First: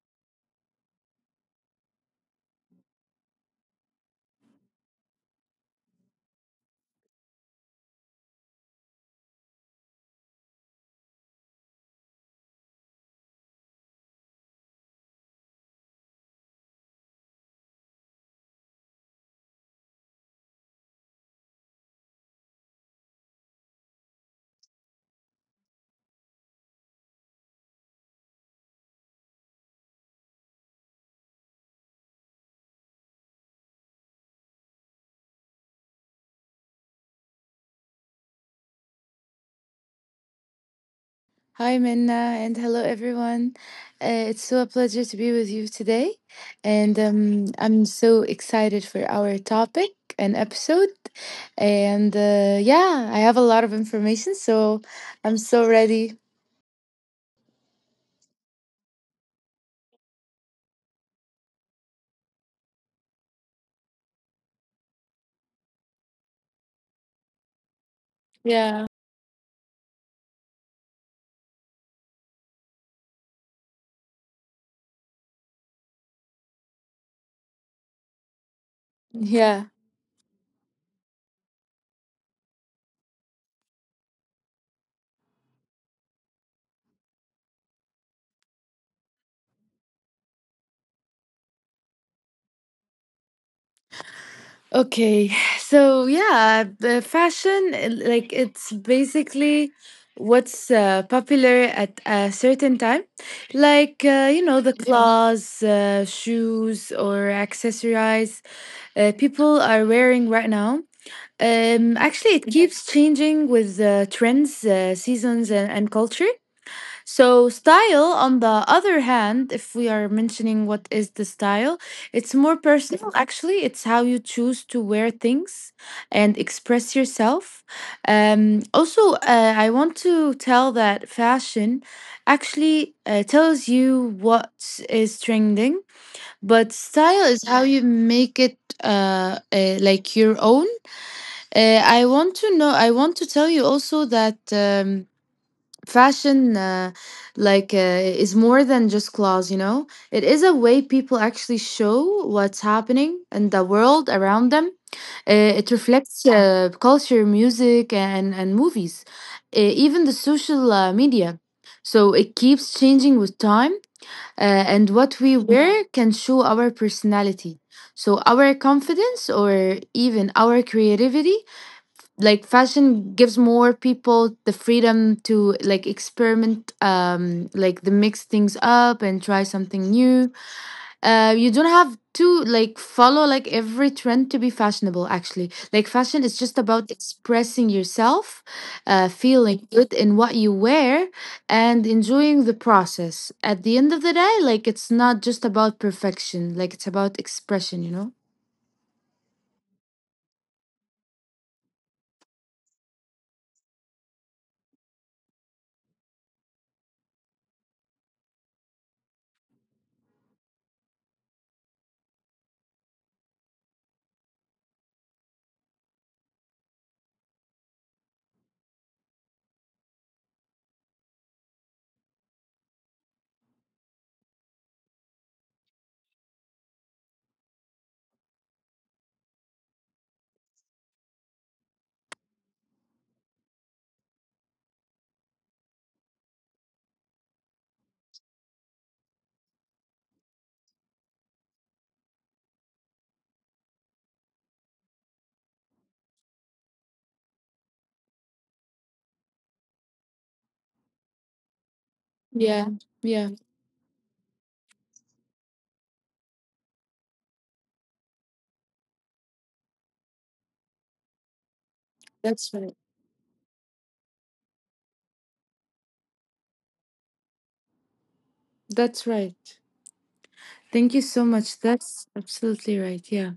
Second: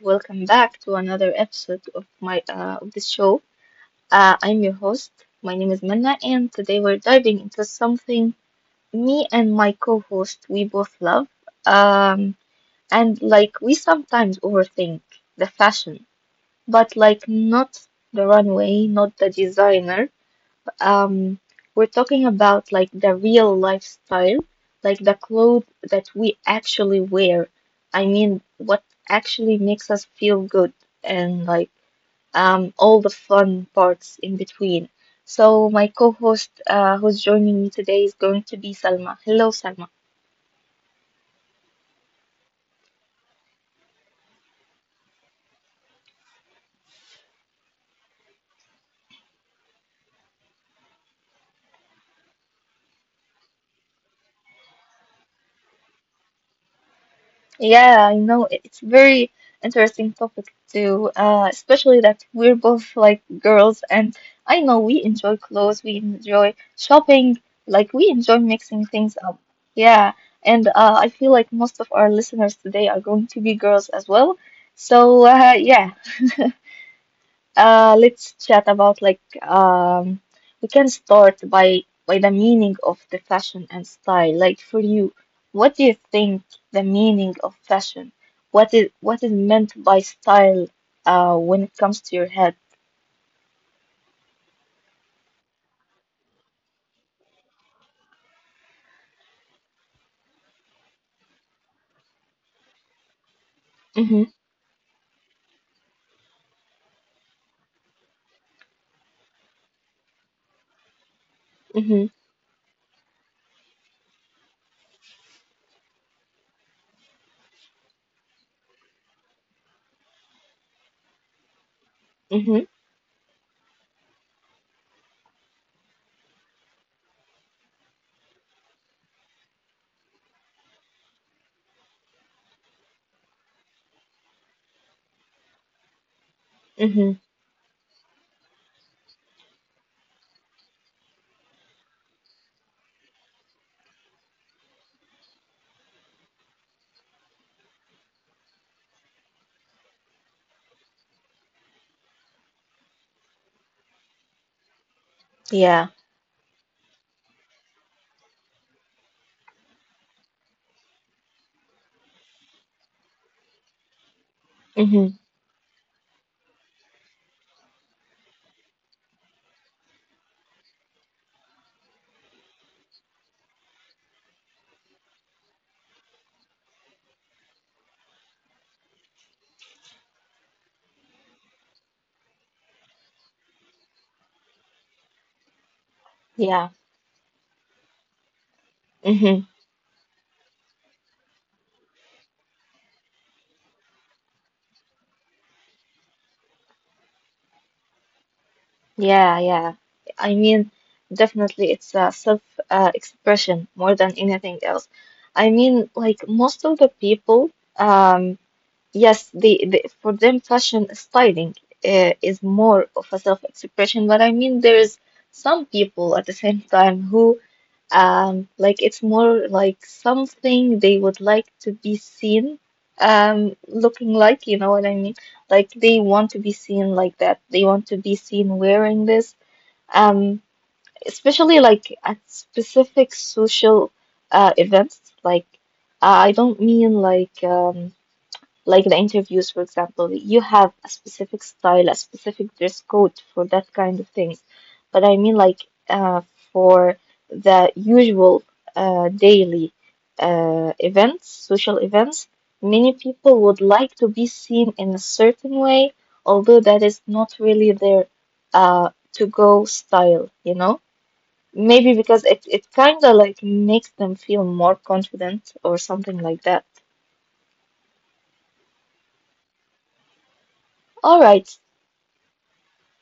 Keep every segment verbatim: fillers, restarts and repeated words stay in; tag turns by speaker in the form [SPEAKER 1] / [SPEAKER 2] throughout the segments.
[SPEAKER 1] welcome back to another episode of my uh, of this show. Uh, I'm your host. My name is Manna, and today we're diving into something me and my co-host we both love. Um, and like we sometimes overthink the fashion, but like not the runway, not the designer, um, we're talking about like the real lifestyle, like the clothes that we actually wear. I mean, what actually makes us feel good and like um, all the fun parts in between. So my co-host, uh, who's joining me today is going to be Salma. Hello, Salma.
[SPEAKER 2] Hi, Minna, and hello, everyone. Uh, it's so a pleasure to be with you today. And um, I'm so excited for our topic and episode. And uh, Yeah, I have a lot of information, so I'm so ready.
[SPEAKER 1] Yeah, I know it- it's very interesting topic too, uh, especially that we're both like girls, and I know we enjoy clothes, we enjoy shopping, like we enjoy
[SPEAKER 2] Yeah.
[SPEAKER 1] mixing things up. Yeah, and uh, I feel like most of our listeners today are going to be girls as well. So uh, yeah. Uh, let's chat about like
[SPEAKER 2] Yeah.
[SPEAKER 1] um, we can start by by the meaning of the fashion and style. Like for you, what do you think the meaning of fashion? What is what is meant by style? Uh, when it comes to your head.
[SPEAKER 2] Okay, so yeah, the fashion, uh, like it's basically what's uh, popular at a certain time, like uh, you
[SPEAKER 1] Mhm.
[SPEAKER 2] know the Mhm. clothes, uh, shoes, or accessories uh, people are wearing right now. Um, actually,
[SPEAKER 1] Mhm.
[SPEAKER 2] it Mhm. keeps changing with uh, trends, uh, seasons, and, and culture. So, style, on the other hand, if we are mentioning what is the style, it's more
[SPEAKER 1] Mhm.
[SPEAKER 2] personal actually. It's how you choose to wear things and express yourself. Um, also, uh, I want to tell that fashion actually uh, tells you what is trending, but style is
[SPEAKER 1] Mhm.
[SPEAKER 2] how you make it uh, uh, like your own. Uh, I want to know, I want to tell you also that. Um, fashion uh, like uh, is more than just clothes, you know, it is a way people actually show what's happening in the world around them. Uh, it
[SPEAKER 1] Yeah.
[SPEAKER 2] reflects uh, culture, music, and and movies, uh, even the social uh, media. So it keeps changing with time, uh, and what we
[SPEAKER 1] Mhm.
[SPEAKER 2] wear can show our personality, so our confidence, or even our creativity. Like fashion gives more people the freedom to like experiment, um like the mix things up and try something new. Uh you don't have to like follow like every trend to be fashionable. Actually, like, fashion is just about
[SPEAKER 1] Yeah.
[SPEAKER 2] expressing yourself, uh feeling
[SPEAKER 1] Mhm.
[SPEAKER 2] good in what you wear, and enjoying the process at the end of the day. Like it's not just about perfection, like it's about expression you know
[SPEAKER 1] Yeah. Yeah. I mean, definitely, it's a self uh, expression more than anything else. I mean, like most of the people. Um, Yes, the, the for them fashion styling uh, is more of a self-expression, but I mean there's some people at the same time who um like it's more like something they would like to be seen um looking like, you know what I mean? Like they want to be seen like that. They want to be seen wearing this. Um, especially like at specific social uh events like I don't mean like um like the interviews, for example, you have a specific style, a specific dress code for that kind of thing. But I mean, like, uh, for the usual uh, daily uh, events, social events,
[SPEAKER 2] yeah
[SPEAKER 1] many
[SPEAKER 2] yeah
[SPEAKER 1] people would like to be seen in a certain way, although that is not really their uh, to go style, you know? Maybe because
[SPEAKER 2] that's
[SPEAKER 1] it,
[SPEAKER 2] right.
[SPEAKER 1] it kind of like makes them feel more confident or something like that.
[SPEAKER 2] That's right. Thank you so
[SPEAKER 1] All
[SPEAKER 2] much.
[SPEAKER 1] right.
[SPEAKER 2] That's absolutely right. Yeah.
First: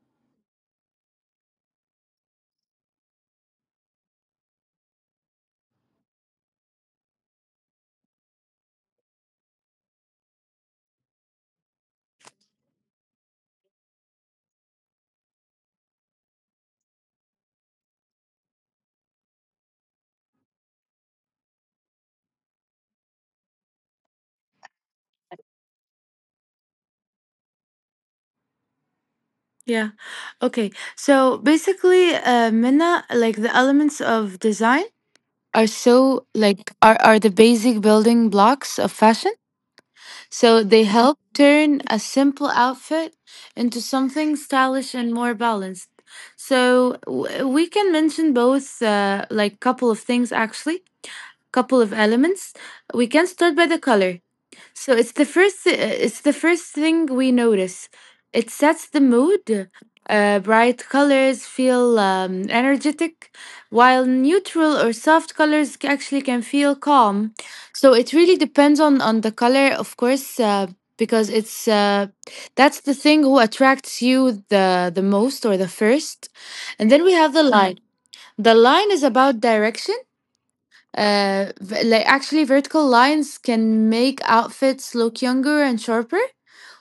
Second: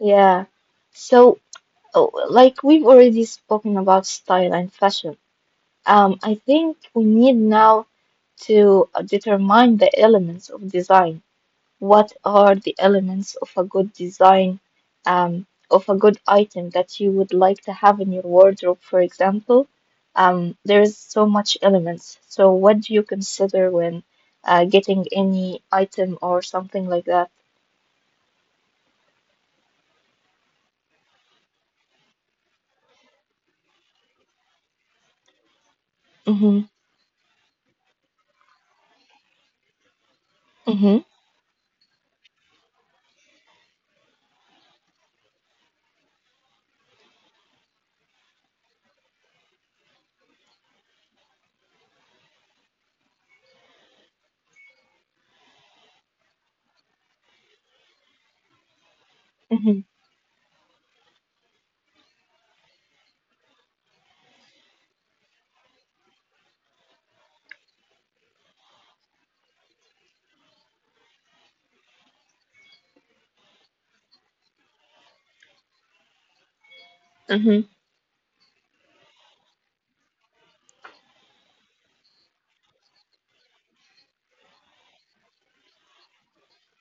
[SPEAKER 1] Yeah. So, oh, like we've already spoken about style and fashion, um, I think we need now to uh, determine the elements of design. What are the elements of a good design, um, of a good item that you would like to have in your wardrobe, for example? Um, there is so much elements. So, what do you consider when uh, getting any item or something like that?
[SPEAKER 2] Yeah. Okay. So basically, uh, Minna, like the elements of design are so
[SPEAKER 1] Mm-hmm.
[SPEAKER 2] like are are the basic building blocks of fashion. So they
[SPEAKER 1] Mm-hmm.
[SPEAKER 2] help turn a simple outfit into something stylish and more balanced. So w- we can mention both, uh, like couple of things actually, couple of elements. We can start by the color. So it's the first uh, it's the first thing we notice. It sets the mood.
[SPEAKER 1] Mm-hmm.
[SPEAKER 2] Uh, bright colors feel um, energetic, while neutral or soft colors c- actually can feel calm. So it really depends on on the color, of course, uh, because it's uh, that's the thing who attracts you the the most or the first. And then we have the
[SPEAKER 1] Mm-hmm.
[SPEAKER 2] line. The line is about direction. Uh, v- like, actually, vertical lines can make outfits look younger and sharper,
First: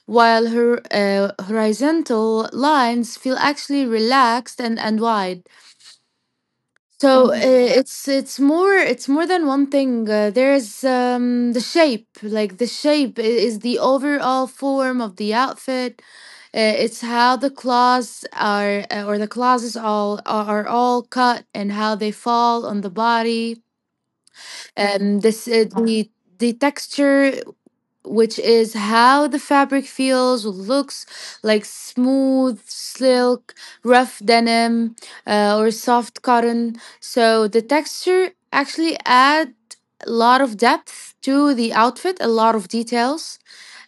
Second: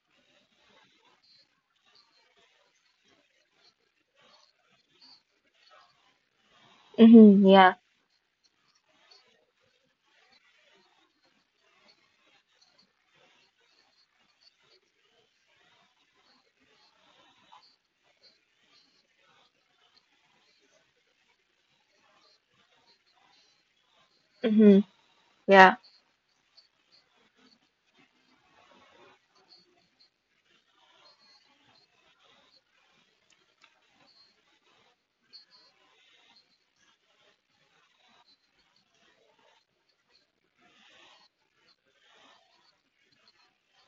[SPEAKER 2] while her uh, horizontal lines feel actually relaxed and, and wide. So uh,
[SPEAKER 1] Mm-hmm. Yeah.
[SPEAKER 2] Mhm. it's it's more it's more than one thing. Uh, there's um, the shape, like the shape i- is the overall form of the outfit. Uh, it's how the clothes are, uh, or the closets all are, are all cut and how they fall on the body,
[SPEAKER 1] Mm-hmm.
[SPEAKER 2] um, this uh,
[SPEAKER 1] Yeah.
[SPEAKER 2] the the texture, which is how the fabric feels, looks, like smooth silk, rough denim, uh, or soft cotton. So the texture actually add a lot of depth to the outfit, a lot of details.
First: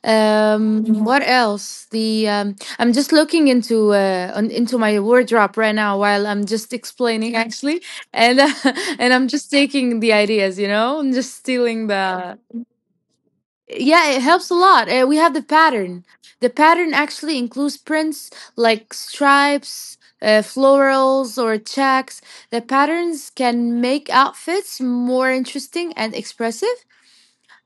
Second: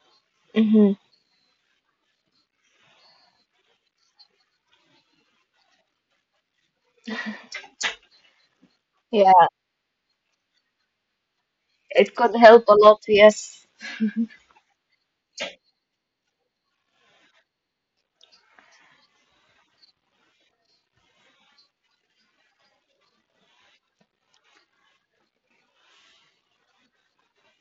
[SPEAKER 2] Um,
[SPEAKER 1] Mm-hmm.
[SPEAKER 2] Mhm. what else? The um, I'm just looking into uh, on, into my wardrobe right now while I'm just explaining actually, and and I'm
[SPEAKER 1] Yeah.
[SPEAKER 2] just taking the ideas, you know, I'm just stealing
[SPEAKER 1] It could
[SPEAKER 2] the
[SPEAKER 1] help a lot. Yes.
[SPEAKER 2] yeah, it helps a lot. Uh, we have the pattern. The pattern actually includes prints like stripes, uh, florals, or checks. The patterns can make outfits more interesting and expressive.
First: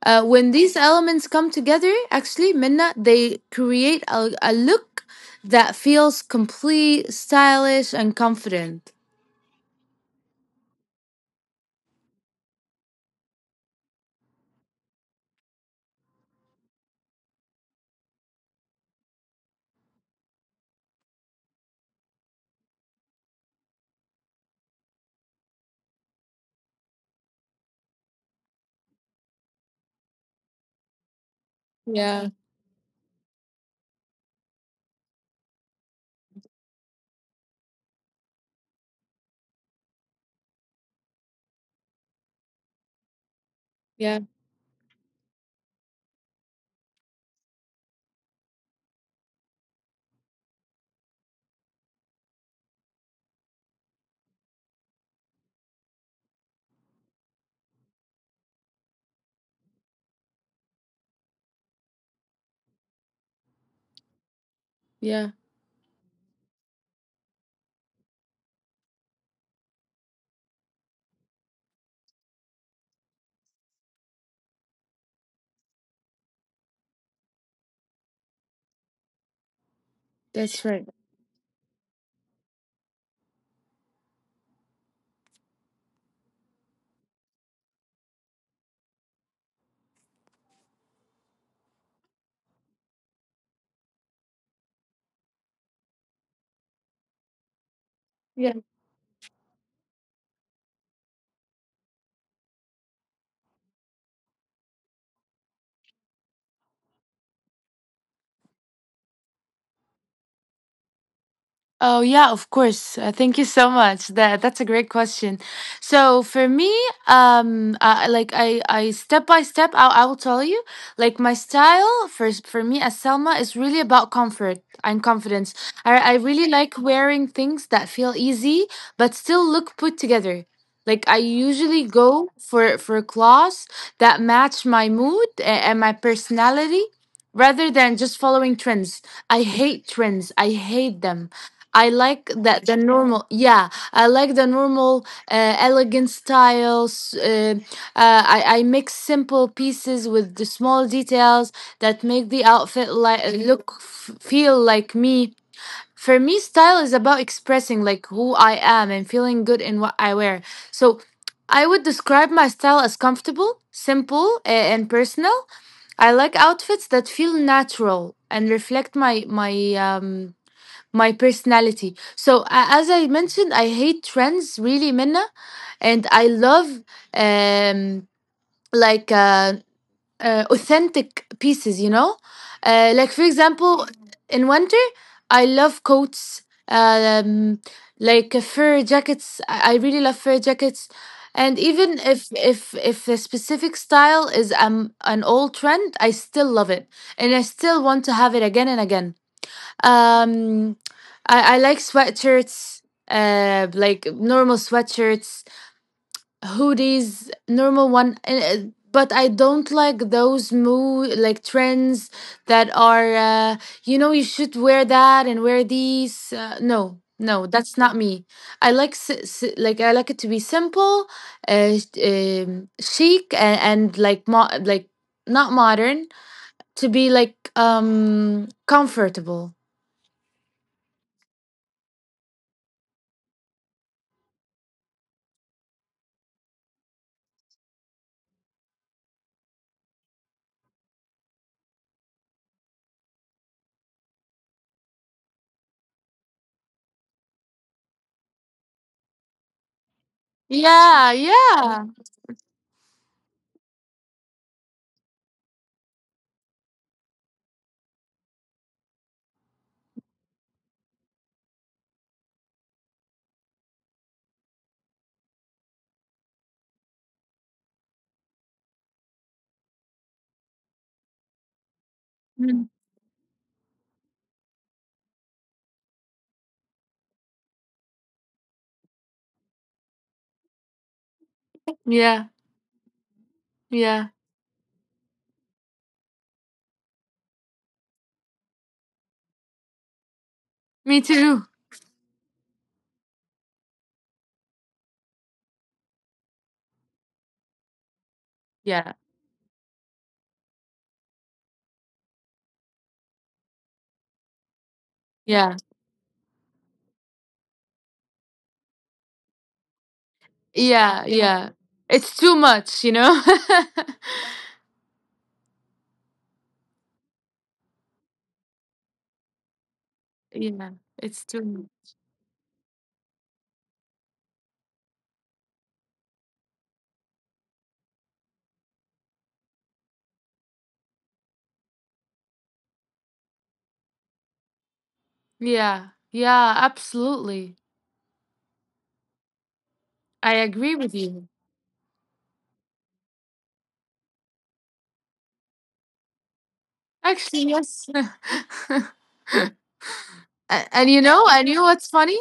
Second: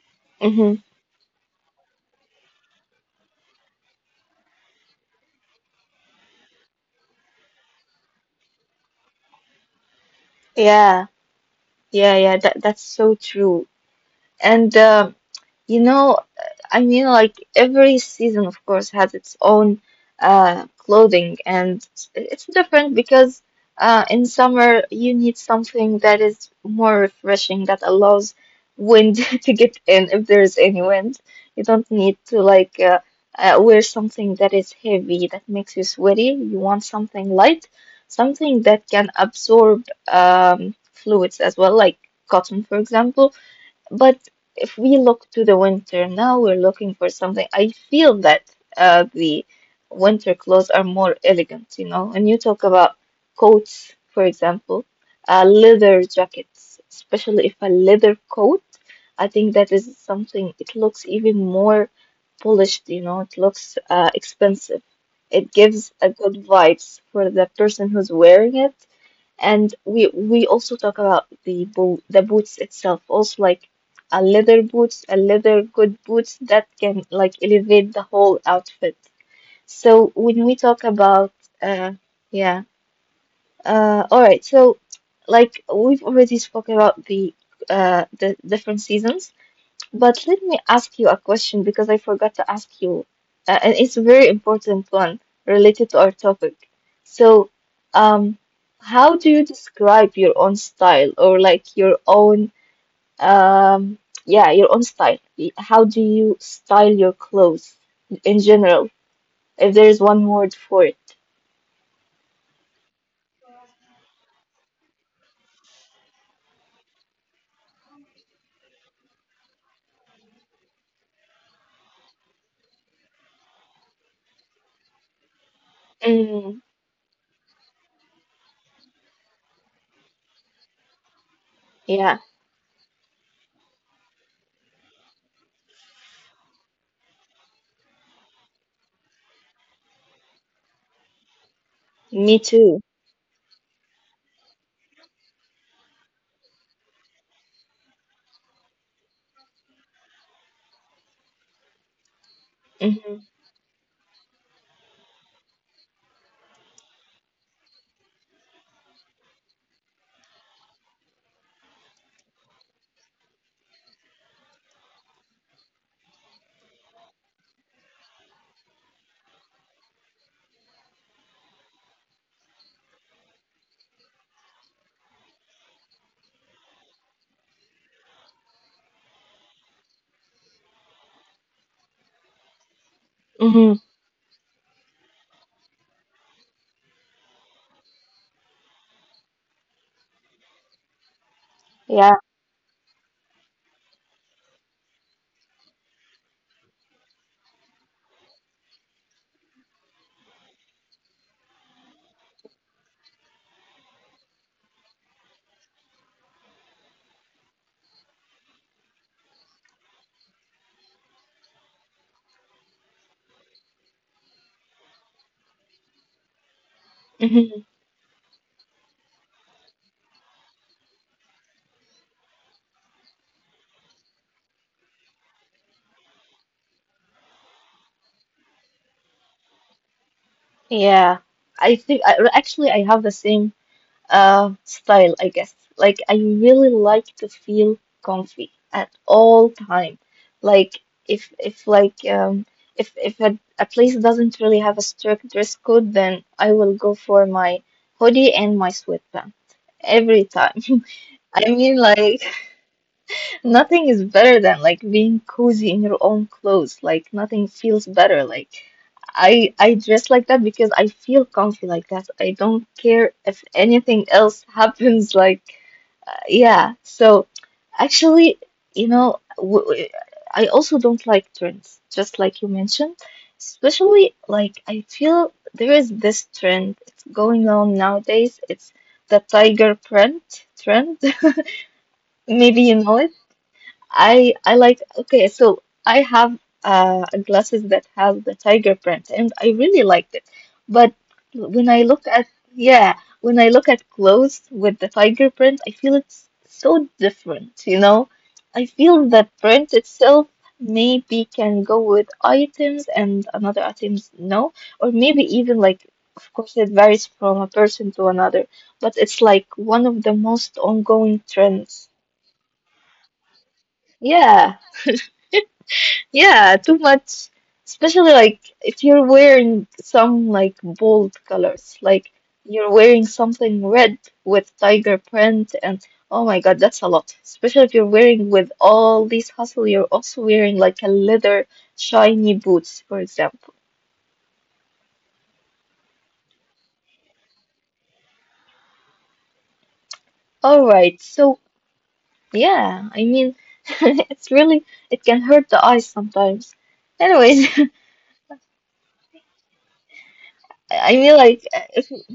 [SPEAKER 2] Uh, when
[SPEAKER 1] Mm-hmm.
[SPEAKER 2] these elements come together, actually, Minna, they create a, a look that feels complete, stylish, and confident.
[SPEAKER 1] Yeah. Yeah. Yeah. That that's so true. And uh, you know, I mean, like every season, of course, has its own uh, clothing, and it's it's different because uh, in summer you need something that is more refreshing that allows wind to get in if there is any wind. You don't need
[SPEAKER 2] Yeah,
[SPEAKER 1] to like uh, uh, wear something that is heavy that makes you sweaty. You want something light, something that can absorb um, fluids as well, like cotton, for example, but
[SPEAKER 2] yeah,
[SPEAKER 1] if we look to the winter now, we're looking for something. I feel that uh, the winter clothes are more elegant, you know. And you talk about coats, for example, uh, leather jackets, especially if a leather coat, I think that is something, it looks even more polished, you know, it looks uh, expensive.
[SPEAKER 2] yeah.
[SPEAKER 1] It gives a good vibes for the person who's wearing it, and we we also talk about the boot the boots itself also like a leather boots a leather good boots that can like elevate the whole outfit. So when we
[SPEAKER 2] That's
[SPEAKER 1] talk about uh yeah. Uh all right, so like we've already spoke about the uh the different seasons, but let me ask you a question because I forgot to ask you, uh, and it's a very important one related to our topic. So, um, how do you describe your own style or like your own, um, yeah, your own style? Y- How do you style your clothes in general, if there is one word for it?
[SPEAKER 2] Oh yeah, of course. Uh, thank you so much. That that's a great question. So for me, um, uh, like I, I step by step, I, I will tell you. Like my style for s- for me as Selma is really about comfort and confidence. I I really
[SPEAKER 1] Mm,
[SPEAKER 2] like wearing things that feel easy but still look put together. Like I usually go
[SPEAKER 1] yeah,
[SPEAKER 2] for for clothes that match my mood a- and my personality rather than just following trends. I hate trends. I hate them. I like
[SPEAKER 1] me
[SPEAKER 2] that the
[SPEAKER 1] too.
[SPEAKER 2] normal, yeah, I like the normal, uh, elegant styles. Uh, uh, I I mix simple pieces with the small details that make the outfit like
[SPEAKER 1] Mm-hmm.
[SPEAKER 2] look f- feel like me. For me, style is about expressing like who I am and feeling good in what I wear. So, I would describe my style as comfortable, simple, uh, and personal. I like outfits that feel natural and reflect my my um my personality. So, a- as I mentioned, I hate trends really, Minna, and I love um, like uh, uh, authentic pieces, you know? Uh, like, for
[SPEAKER 1] Mm-hmm.
[SPEAKER 2] example, in winter, I love coats, um, like uh, fur jackets. I I really love fur jackets. And even
[SPEAKER 1] Yeah.
[SPEAKER 2] if if if a specific style is um an old trend, I still love it, and I still want to have it again and again. Um, I, I like sweatshirts, uh, like normal sweatshirts, hoodies, normal one. and, uh, But I don't like those mo like trends that are, uh, you know, you should wear that and wear these. Uh, no, no,
[SPEAKER 1] Mm-hmm.
[SPEAKER 2] that's not me. I like s s- like I like it to be simple, uh, sh- um, chic, and, and like mo like not modern. To be like um comfortable.
[SPEAKER 1] Yeah. I think I, actually I have the same uh, style, I guess. Like, I really like to feel comfy at all time. Like, if if like um, if if a, a place doesn't really have a strict dress code, then I will go for my hoodie and my sweatpants every time.
[SPEAKER 2] Yeah,
[SPEAKER 1] I mean,
[SPEAKER 2] yeah.
[SPEAKER 1] like, nothing is better than like being cozy in your own clothes. Like nothing feels better. Like I I dress like that because I feel comfy like that. I don't care if anything else happens. Like yeah. So actually, you know, w w I also don't like trends, just like you mentioned. Especially like I feel there is this trend it's going on nowadays. It's the tiger print trend.
[SPEAKER 2] Yeah,
[SPEAKER 1] Maybe you know it.
[SPEAKER 2] yeah.
[SPEAKER 1] I I like okay, so I have uh a glasses that have the tiger print and I really liked it.
[SPEAKER 2] Me
[SPEAKER 1] But
[SPEAKER 2] too.
[SPEAKER 1] when I look at yeah, when I look at clothes with the tiger print, I feel it's so different, you know? I
[SPEAKER 2] Yeah,
[SPEAKER 1] feel that print itself maybe can go with items and another items no, or maybe even
[SPEAKER 2] yeah,
[SPEAKER 1] like of course it varies from a person to another, but it's like one of the most
[SPEAKER 2] yeah,
[SPEAKER 1] ongoing
[SPEAKER 2] yeah.
[SPEAKER 1] trends.
[SPEAKER 2] It's too much, you know?
[SPEAKER 1] Yeah. Yeah, too much. Especially like if you're wearing some like
[SPEAKER 2] yeah,
[SPEAKER 1] bold
[SPEAKER 2] it's too much.
[SPEAKER 1] colors, like you're wearing something red with tiger print, and oh my God, that's a lot. Especially if you're wearing with all these hustle, you're also wearing like a leather shiny boots, for example.
[SPEAKER 2] Yeah, yeah, absolutely. I
[SPEAKER 1] All
[SPEAKER 2] agree with
[SPEAKER 1] right,
[SPEAKER 2] you.
[SPEAKER 1] so yeah, I mean, it's really it can hurt the eyes sometimes. Anyways,
[SPEAKER 2] Actually, yes. A- and
[SPEAKER 1] I
[SPEAKER 2] you
[SPEAKER 1] mean
[SPEAKER 2] know, I
[SPEAKER 1] like
[SPEAKER 2] knew what's
[SPEAKER 1] if
[SPEAKER 2] funny?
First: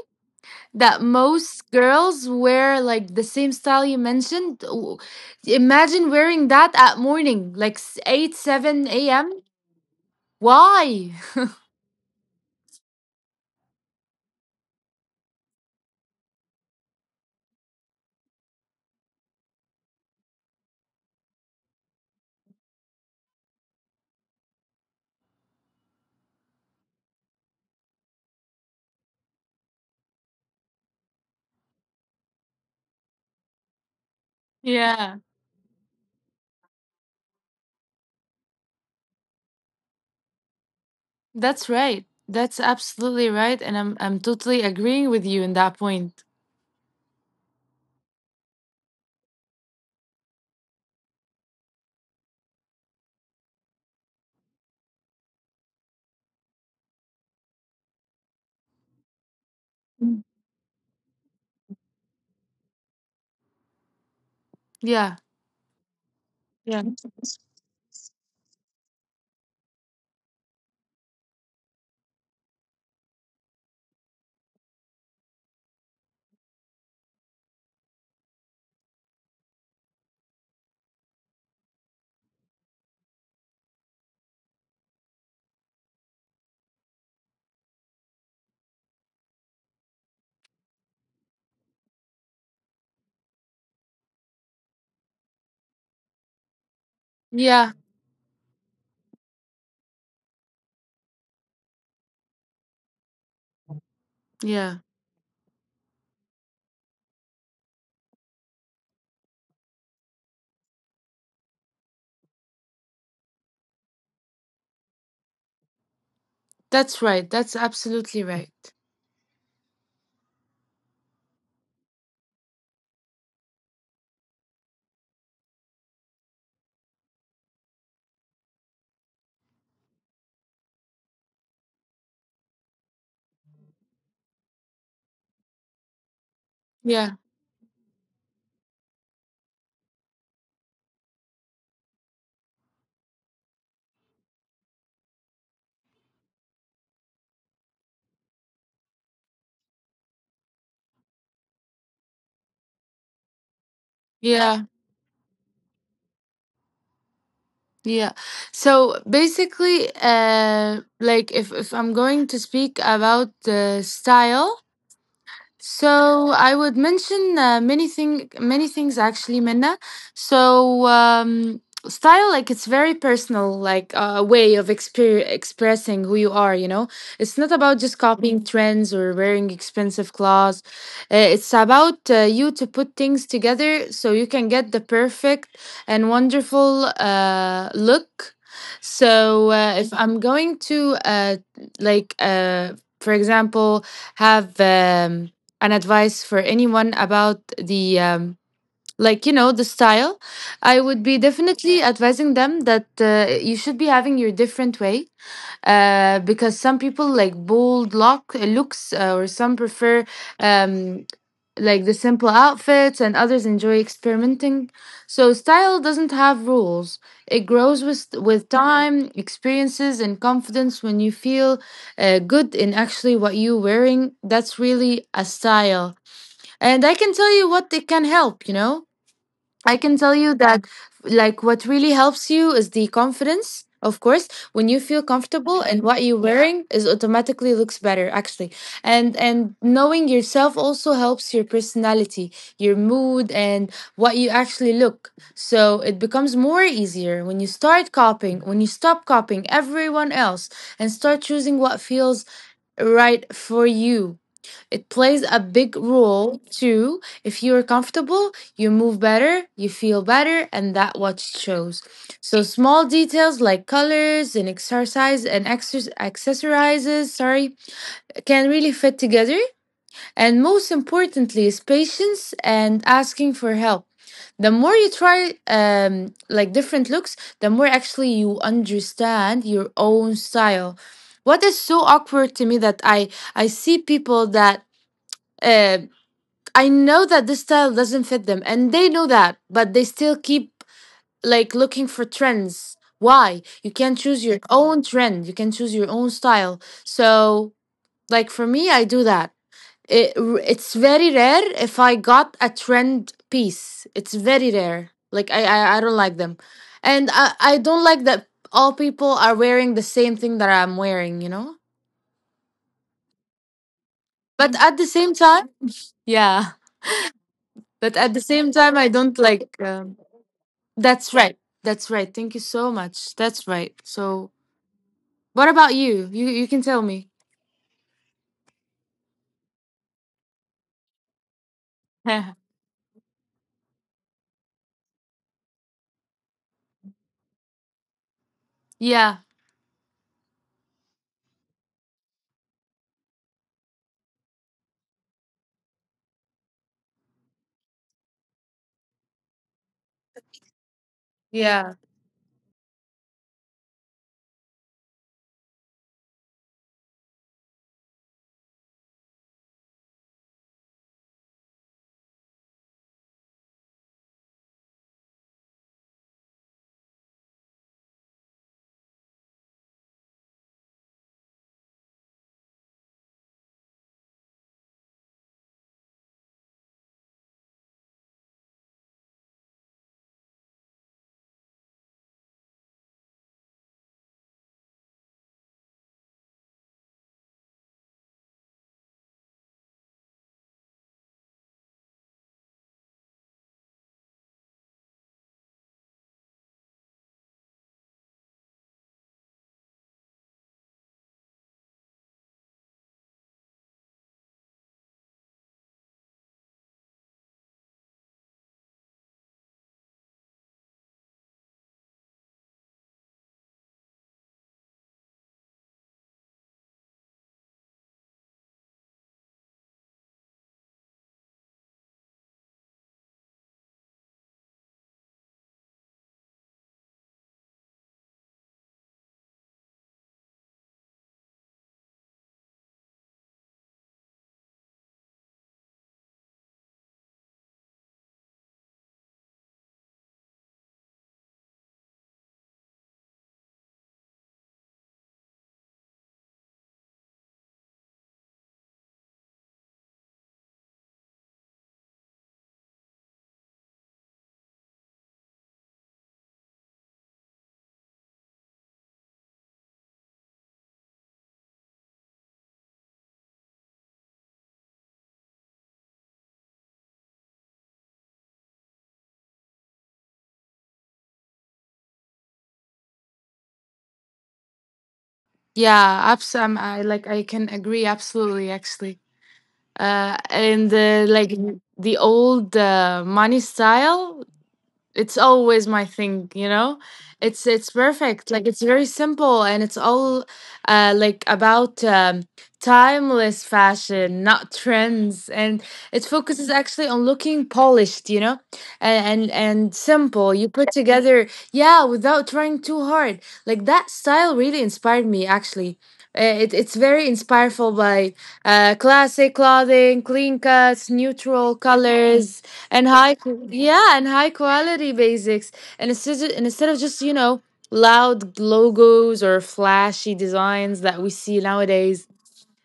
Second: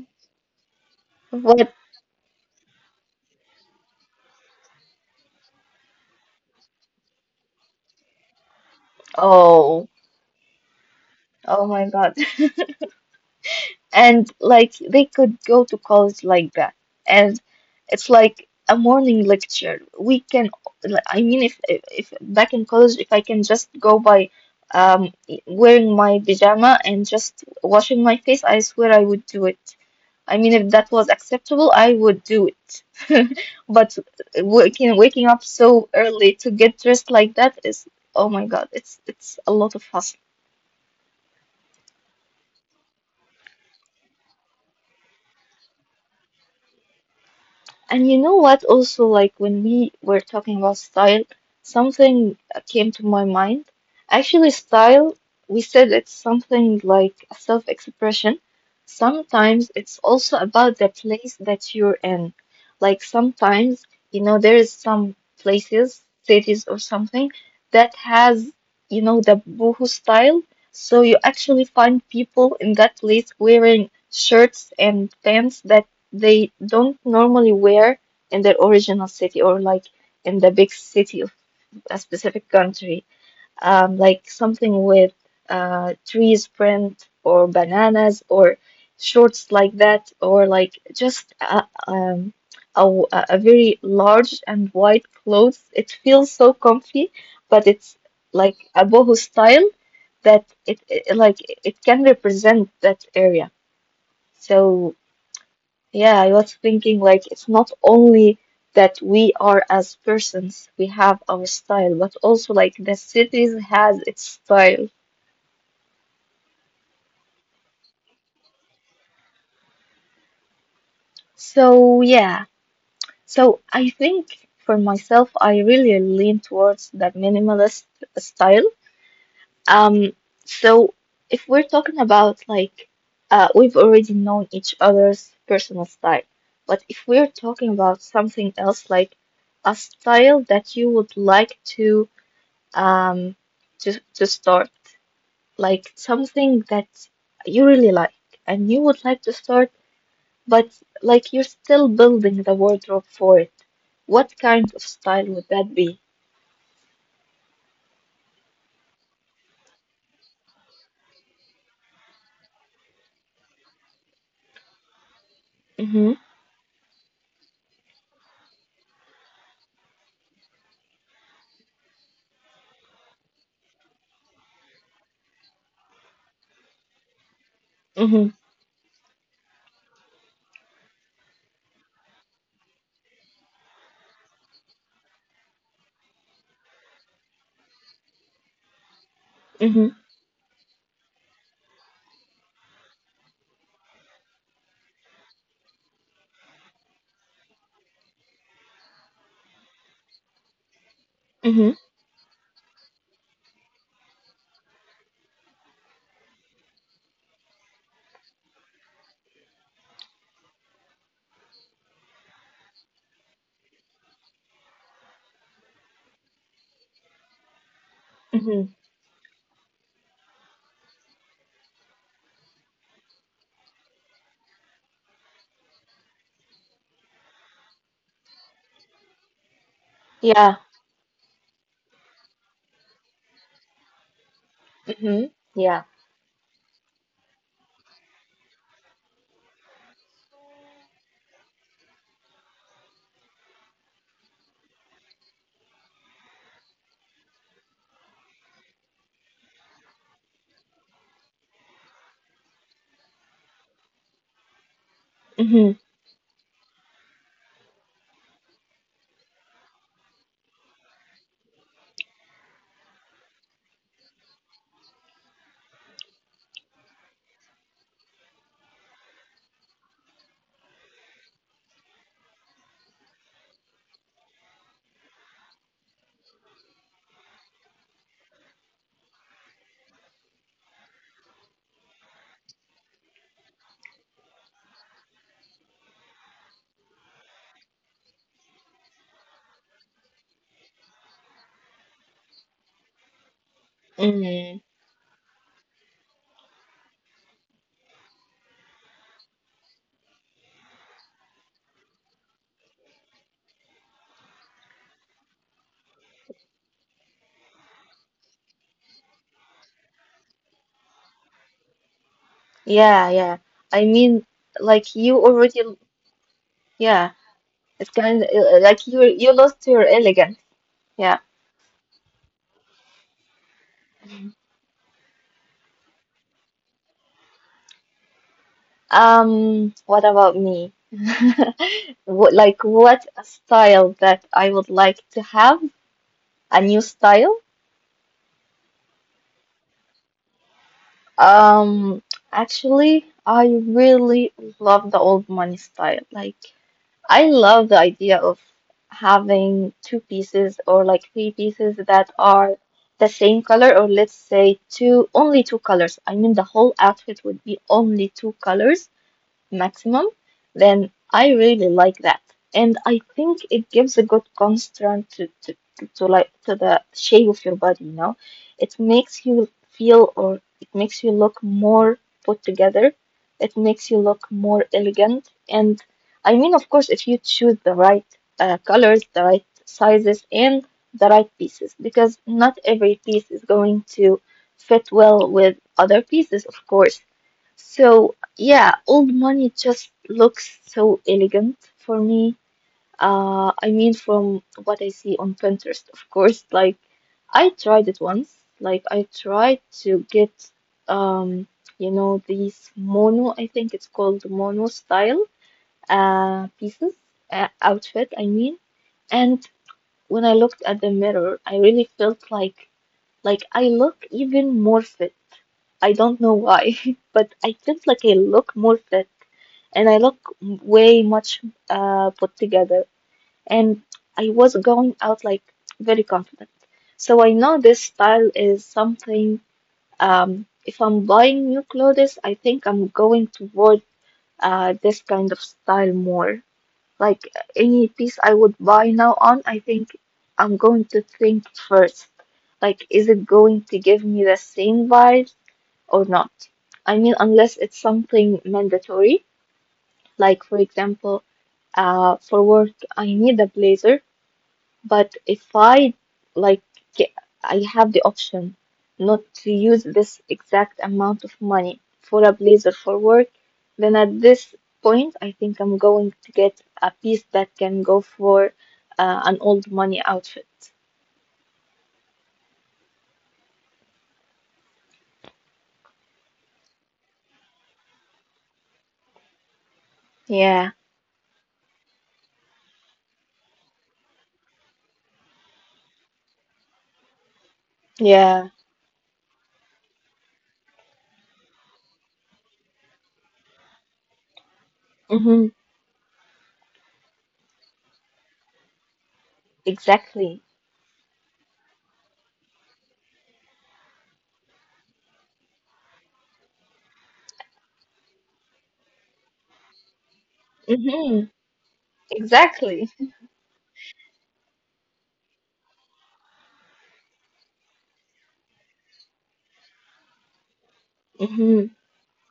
[SPEAKER 2] That most
[SPEAKER 1] what?
[SPEAKER 2] girls wear like the same style you mentioned. W- Imagine wearing that at morning, like s- eight, seven a m.
[SPEAKER 1] Oh,
[SPEAKER 2] Why?
[SPEAKER 1] oh my God. And like they could go to college like that, and it's like a morning lecture we can like, I mean if, if if back in college if I can just go by um wearing my pajama and just washing my face I swear I would do it. I mean if that was acceptable I would do it. But waking
[SPEAKER 2] Yeah.
[SPEAKER 1] waking up so early to get dressed like that is oh my God, it's it's a lot of.
[SPEAKER 2] That's right. That's absolutely right. And I'm I'm totally agreeing with you in that point.
[SPEAKER 1] And you know what? Also, like when we were talking about style, something came to my mind. Actually, style, we said it's something like a self-expression. Sometimes it's also about the place that you're in. Like sometimes, you know, there is
[SPEAKER 2] Yeah.
[SPEAKER 1] some places, cities or
[SPEAKER 2] Yeah.
[SPEAKER 1] something that has, you know, the boho style. So you actually find people in that place wearing shirts and pants that they don't normally wear in their original city or like in the big city of a specific country. Um, like something with uh, trees print or bananas or shorts like that, or like just a, um, a, w- a a very large and wide clothes. It feels so comfy, but
[SPEAKER 2] Yeah.
[SPEAKER 1] it's like a boho style that it, it like it can represent that area.
[SPEAKER 2] Yeah.
[SPEAKER 1] So yeah, I was thinking like it's not only that we are as persons, we have our style, but also like the cities has its style.
[SPEAKER 2] That's right. That's absolutely right.
[SPEAKER 1] So yeah, so I think for myself, I really lean towards that minimalist style. Um, so if we're talking about like uh, we've already known each other's personal style, but if
[SPEAKER 2] Yeah.
[SPEAKER 1] we're talking about something else like a style that you would like to um to to start, like something that you really like and you would like to start but like you're still building the wardrobe for it, what
[SPEAKER 2] Yeah.
[SPEAKER 1] kind of style would that be?
[SPEAKER 2] Yeah. So basically, uh like if if I'm going to speak about the style, so
[SPEAKER 1] Mm-hmm.
[SPEAKER 2] I would mention uh, many thing, many things actually, Minna. So um, Style, like it's very personal, like a uh, way of exper- expressing who you are. You know, it's not about just copying
[SPEAKER 1] Mm-hmm.
[SPEAKER 2] trends or wearing expensive clothes. Uh, It's about uh, you to put things together so you can get the perfect and wonderful uh, look. So uh, if
[SPEAKER 1] Mm-hmm.
[SPEAKER 2] I'm going to uh, like, uh, For example, have. Um, an advice for anyone about the um, like you know the style, I would be definitely
[SPEAKER 1] Mm-hmm.
[SPEAKER 2] advising them that uh, you should be having your different way, uh, because some people like bold look uh, looks uh, or some prefer um, like the simple outfits and others enjoy experimenting. So style doesn't have rules, it grows with with
[SPEAKER 1] Mm-hmm.
[SPEAKER 2] time, experiences and confidence. When you feel uh, good in actually what you're wearing, that's really a style. And I can tell you what they can help, you know? I can tell you that,
[SPEAKER 1] Yeah.
[SPEAKER 2] like, what really helps you is the confidence. Of course, when you feel
[SPEAKER 1] Mm-hmm.
[SPEAKER 2] comfortable and
[SPEAKER 1] Yeah.
[SPEAKER 2] what you're wearing is automatically looks better, actually, and and knowing yourself also helps your personality, your mood, and what you actually look. So it becomes more easier when you start copying, when you stop copying everyone else, and start choosing what feels right for you. It plays a big
[SPEAKER 1] Mm-hmm.
[SPEAKER 2] role too. If you're comfortable, you move better, you feel better, and that what shows. So small details like colors and exercise and exer- accessorizes, sorry, can really fit together. And most importantly is patience and asking for help. The more you try um, like different looks, the more actually you understand your own style. What is so awkward to me that I I see people that uh, I know that this style doesn't fit them and they know that, but they still keep like looking for trends. Why? You can choose your
[SPEAKER 1] Mm-hmm.
[SPEAKER 2] own trend, you can choose your own style. So, like for me, I do that. It, it's very rare if I got a trend piece. It's very rare. Like I I, I don't like them. And I, I don't like that all people are wearing the same thing that I'm wearing, you know?
[SPEAKER 1] Yeah. Yeah. I mean,
[SPEAKER 2] But at the
[SPEAKER 1] like
[SPEAKER 2] same
[SPEAKER 1] you
[SPEAKER 2] time,
[SPEAKER 1] already
[SPEAKER 2] yeah.
[SPEAKER 1] yeah
[SPEAKER 2] But
[SPEAKER 1] it's
[SPEAKER 2] at the
[SPEAKER 1] kind
[SPEAKER 2] same
[SPEAKER 1] of
[SPEAKER 2] time, I
[SPEAKER 1] like you
[SPEAKER 2] don't
[SPEAKER 1] you
[SPEAKER 2] like
[SPEAKER 1] lost your
[SPEAKER 2] um,
[SPEAKER 1] elegance.
[SPEAKER 2] that's
[SPEAKER 1] Yeah.
[SPEAKER 2] right. That's right. Thank you so much. That's right. So, what about you? You you can tell me.
[SPEAKER 1] Um, what about me? What, like what a style that I would like to have? A new style?
[SPEAKER 2] yeah.
[SPEAKER 1] Um, actually, I really love the old money style. Like I love the idea of having two pieces or like three pieces
[SPEAKER 2] Yeah.
[SPEAKER 1] that are the same color, or let's say two, only two colors. I mean, the whole outfit would be only two colors maximum, then I really like that. And I think it gives a good constant to, to, to like to the shape of your body, you know? It makes you feel or it makes you look more put together. It makes you look more elegant. And I mean, of course, if you choose the right uh, colors, the right sizes, and the right pieces, because not every piece is going to fit well with other pieces, of course, so yeah, old money just looks so elegant for me. Uh, I mean, from what I see on Pinterest, of course. Like, I tried it once. Like, I tried to get, um, you know, these mono. I think it's called mono style uh pieces, uh, outfit. I mean, and when I looked at the mirror, I really felt like like I look even more fit. I don't know why, but I felt like I look more fit and I look way much uh, put together. And I was going out like very confident. So I know this style is something. Um, if I'm buying new clothes, I think I'm going toward uh, this kind of style more. Like any piece I would buy now on, I think I'm going to think first. Like, is it going to give me the same vibe or not? I mean, unless it's something mandatory. Like, for example, uh, for work, I need a blazer, but if I like, ge- I have the option not to use this exact amount of money for a blazer for work, then at this point, I think I'm going to get a piece that can go for uh, an old money outfit.
[SPEAKER 2] Yeah. Abs- um, I like. I can agree absolutely. Actually. Uh, and
[SPEAKER 1] Yeah.
[SPEAKER 2] uh, like The old uh, money style, it's always my thing, you know it's it's perfect, like it's
[SPEAKER 1] Yeah.
[SPEAKER 2] very simple and it's all uh like about um timeless fashion, not trends. And
[SPEAKER 1] Mm-hmm.
[SPEAKER 2] it focuses actually on looking polished you know and and, and simple, you put
[SPEAKER 1] Exactly.
[SPEAKER 2] together, yeah, without trying too hard. Like that style really inspired me actually. Uh, it, it's very inspireful by uh, classic clothing, clean cuts, neutral
[SPEAKER 1] Mm-hmm.
[SPEAKER 2] colors, and high
[SPEAKER 1] Exactly.
[SPEAKER 2] qu- yeah and high quality basics. And instead of, and instead of just, you know, loud logos or flashy designs that we see nowadays,
[SPEAKER 1] Mm-hmm.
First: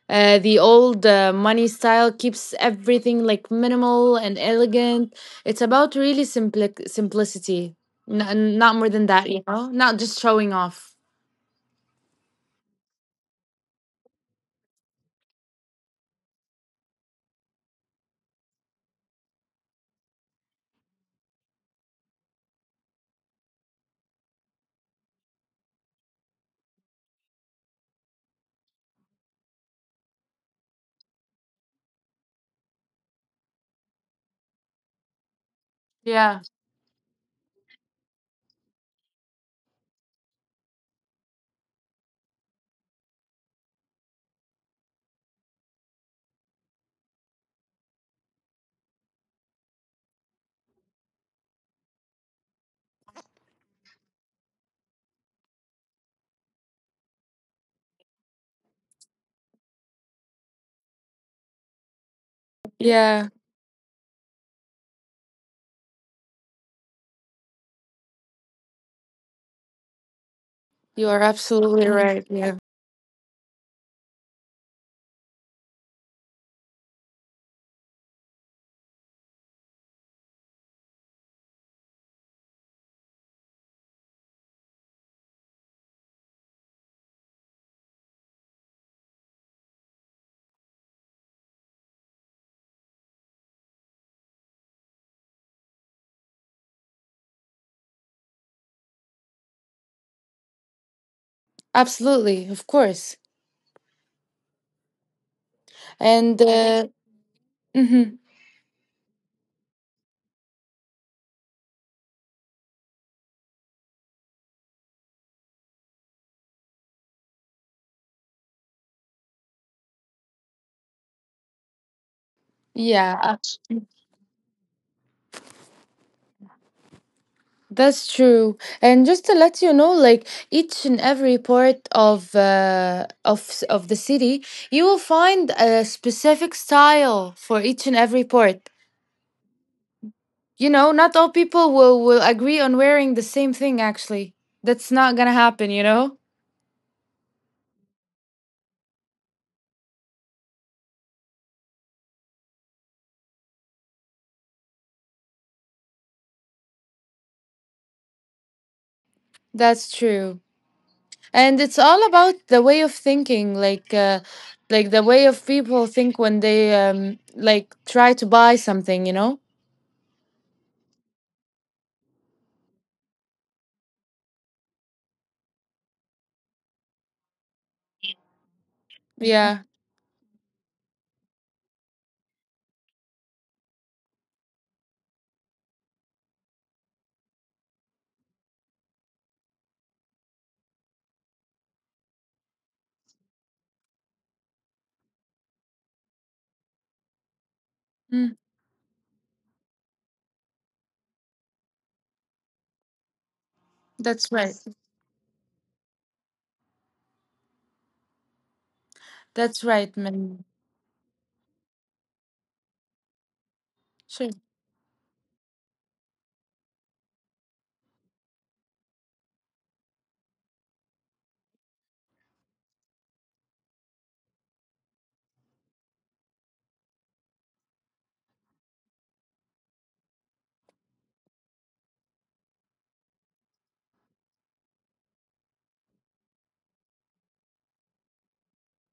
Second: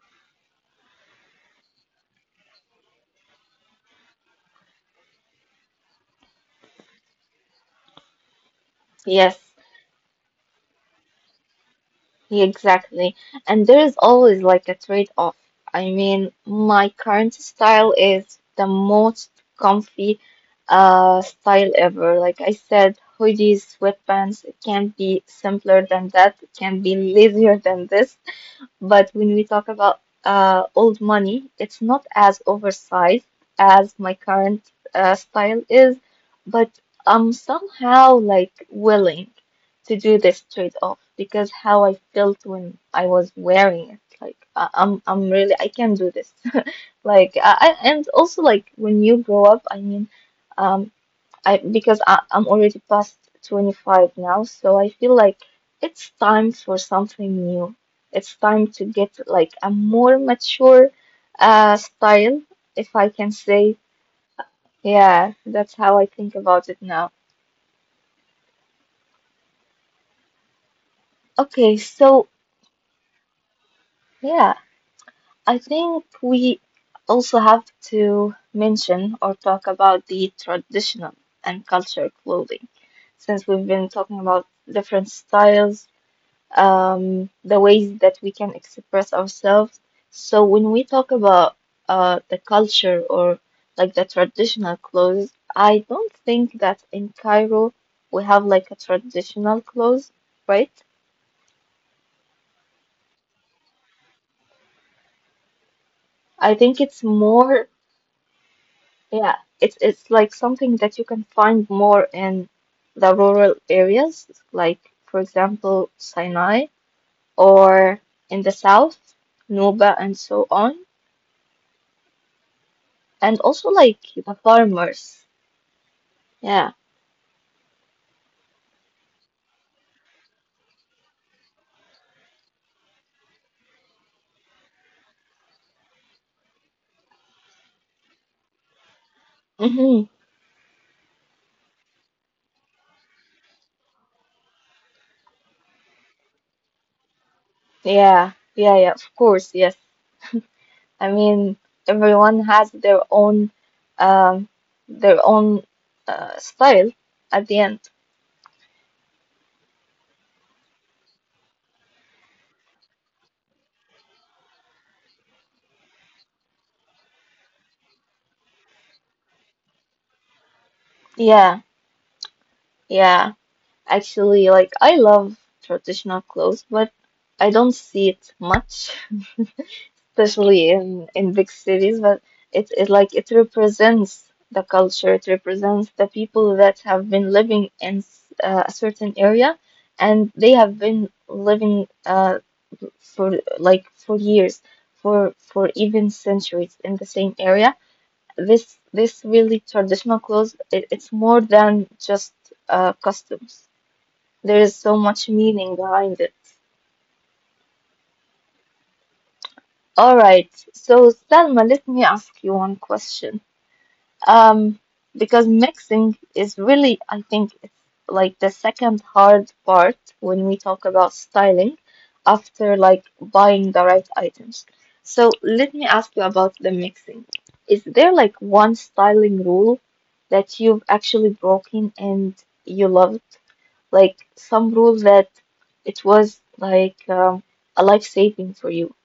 [SPEAKER 2] uh, the old uh, money style keeps everything like minimal and elegant. It's about really simplic simplicity. N- not more than that, you
[SPEAKER 1] Yes.
[SPEAKER 2] know, not just showing off.
[SPEAKER 1] Exactly. And there is always like a trade-off. I mean, my current style is the most comfy uh style ever. Like I said, hoodies, sweatpants, it can't be simpler than that. It can't be lazier than this. But when we talk about uh, old money, it's not as oversized as my current uh, style is,
[SPEAKER 2] Yeah,
[SPEAKER 1] but I'm somehow like willing to do this trade-off because how I felt when I was wearing it, like I I'm I'm really I can do this. Like I I- and also like when you grow up, I mean, um, I because I, I'm already past twenty-five now, so I feel like it's time for something new. It's time to get like a more mature uh style, if I
[SPEAKER 2] yeah,
[SPEAKER 1] can say. Yeah, that's how I think about it now.
[SPEAKER 2] you are
[SPEAKER 1] Okay,
[SPEAKER 2] absolutely
[SPEAKER 1] so
[SPEAKER 2] right. Yeah,
[SPEAKER 1] yeah, I think we also have to mention or talk about the traditional and cultural clothing, since we've been talking about different styles, um, the ways that we can express ourselves. So when we talk about uh, the culture or like the traditional clothes, I don't think that in Cairo we have like a traditional clothes, right?
[SPEAKER 2] absolutely, of course.
[SPEAKER 1] I
[SPEAKER 2] And
[SPEAKER 1] think it's
[SPEAKER 2] uh,
[SPEAKER 1] more,
[SPEAKER 2] Mhm,
[SPEAKER 1] yeah, it's it's like something that you can find more in the rural areas, like for example Sinai or in the south, Nuba and so on, and
[SPEAKER 2] yeah.
[SPEAKER 1] also like the farmers. Yeah.
[SPEAKER 2] That's true. And just to let you know, like each and every part of uh, of s- of the city, you will find a specific style for each and every part.
[SPEAKER 1] Hmm.
[SPEAKER 2] You know, not all people will will agree on wearing the same thing actually. That's not going to happen, you know?
[SPEAKER 1] Yeah. Yeah, yeah, of course, yes. I mean, everyone has their own um their own uh style at the end.
[SPEAKER 2] That's true. And it's all about the way of thinking, like uh like the way of people think when they um like try to buy something, you know?
[SPEAKER 1] Yeah. Yeah. Actually, like I love traditional clothes, but I don't see it much,
[SPEAKER 2] Yeah.
[SPEAKER 1] especially in in big cities, but it it like it represents the culture, it represents the people that have been living in s- uh, a certain area and they have been living uh for like for years, for for even centuries in the same area.
[SPEAKER 2] Mm,
[SPEAKER 1] This this really traditional clothes, it, it's more than just uh, customs. There
[SPEAKER 2] that's
[SPEAKER 1] is
[SPEAKER 2] right.
[SPEAKER 1] so much meaning behind it.
[SPEAKER 2] That's right,
[SPEAKER 1] All right,
[SPEAKER 2] man.
[SPEAKER 1] so Salma, let me ask you one question.
[SPEAKER 2] Sure.
[SPEAKER 1] Um, because mixing is really, I think, it's like the second hard part when we talk about styling after like buying the right items. So let me ask you about the mixing. Is there like one styling rule that you've actually broken and you loved? Like some rule that it was like um, a life saving for you?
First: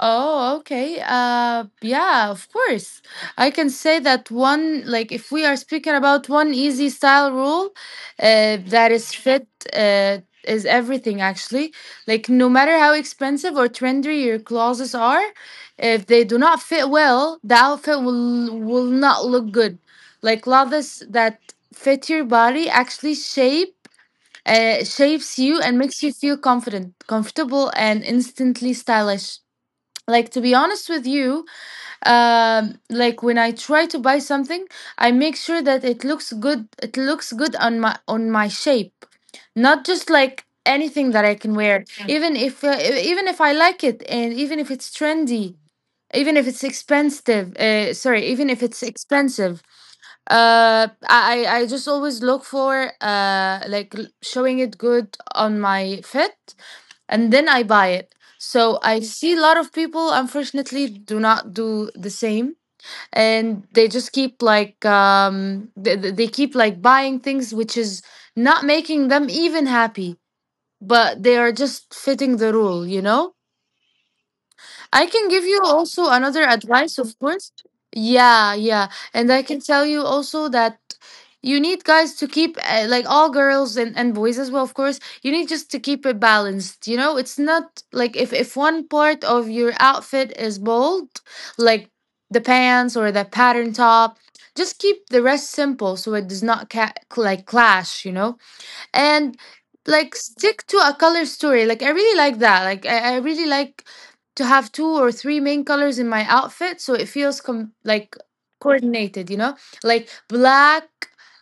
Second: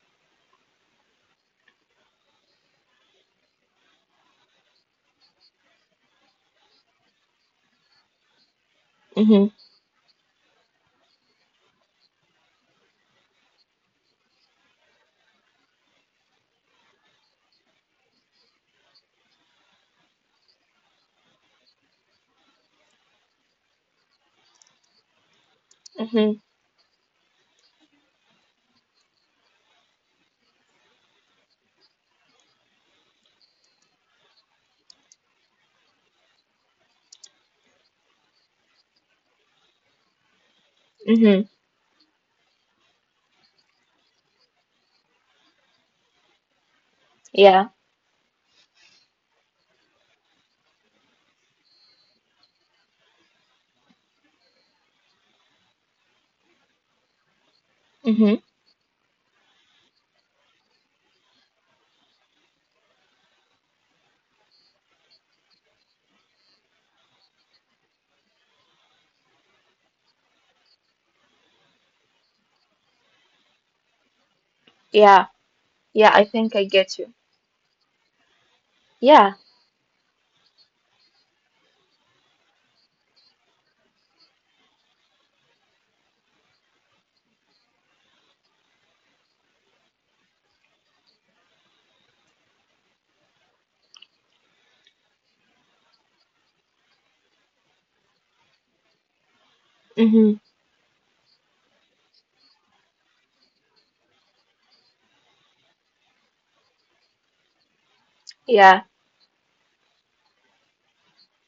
[SPEAKER 2] Oh, okay. Uh, yeah, of course. I can say that one, like, if we are speaking about one easy style rule, uh, that is fit,
[SPEAKER 1] Mm-hmm,
[SPEAKER 2] uh, is everything actually. Like, no matter how expensive or trendy your clothes are, if they do not fit well, the outfit will will not look good. Like, clothes that fit your body actually shape uh, shapes you and makes you
[SPEAKER 1] mm-hmm,
[SPEAKER 2] feel confident, comfortable, and instantly stylish. Like, to be honest with you, um like when I try to buy something, I make sure that it looks good it looks good on my on my shape, not just like anything that I
[SPEAKER 1] mm-hmm.
[SPEAKER 2] can wear. Yeah. Even if uh, e- even if I like it, and even if it's trendy, even if it's expensive,
[SPEAKER 1] Yeah,
[SPEAKER 2] uh, sorry, even if it's expensive, uh i i I just always look for uh like l- showing it good on my fit, and then I buy it.
[SPEAKER 1] mm-hmm,
[SPEAKER 2] So I see a lot of people, unfortunately, do not do the same, and they just keep like um, they, they they keep like buying things which is not making them even happy, but they are just fitting the rule, you know. I
[SPEAKER 1] yeah,
[SPEAKER 2] can give you
[SPEAKER 1] yeah,
[SPEAKER 2] also
[SPEAKER 1] I
[SPEAKER 2] another
[SPEAKER 1] think I get
[SPEAKER 2] advice,
[SPEAKER 1] you.
[SPEAKER 2] of course. Yeah, yeah.
[SPEAKER 1] Yeah.
[SPEAKER 2] And I can tell you also that you need, guys, to keep, uh, like all girls and, and boys as well, of course, you need just to keep it balanced. You know, it's not like if, if one part of your outfit is bold, like the pants or the pattern top, just keep the rest simple so it does not ca- like clash, you know? And like
[SPEAKER 1] Mm-hmm.
[SPEAKER 2] stick to a color story. Like I really like that. like i, I really like to have two or three main colors in my outfit so it feels com- like
[SPEAKER 1] Yeah.
[SPEAKER 2] coordinated, you know, like black,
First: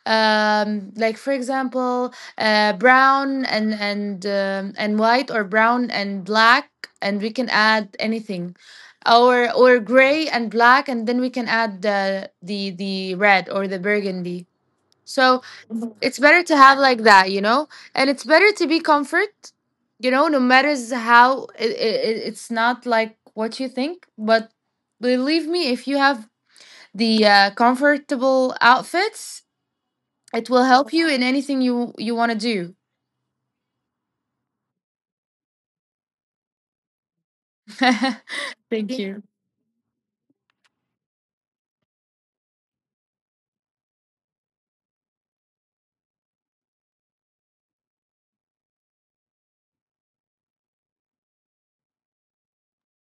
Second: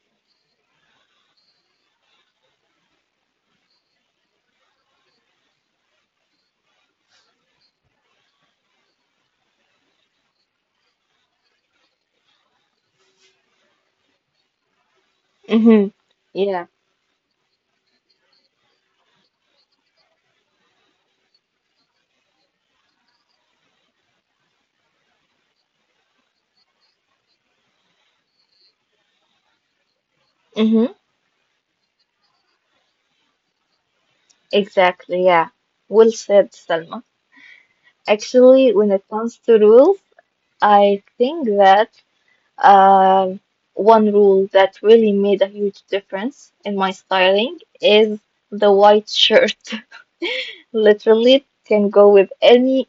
[SPEAKER 2] um like for example, uh brown and and um, and white, or brown and black, and we can add anything. Or or gray and black, and then we can add the the the red or the burgundy. So
[SPEAKER 1] Mm-hmm.
[SPEAKER 2] it's better to
[SPEAKER 1] Yeah.
[SPEAKER 2] have like that, you know? And it's better to be comfort, you know, no matters how it, it, it's not like what you think, but believe me, if you have the uh, comfortable outfits, it will
[SPEAKER 1] Mm-hmm.
[SPEAKER 2] help you in anything you you want to do.
[SPEAKER 1] Exactly, yeah. Well said, Salma. Actually, when
[SPEAKER 2] Thank
[SPEAKER 1] it
[SPEAKER 2] you.
[SPEAKER 1] comes to rules, I think that um, one rule that really made a huge difference in my styling is the white shirt. Literally, it can go with any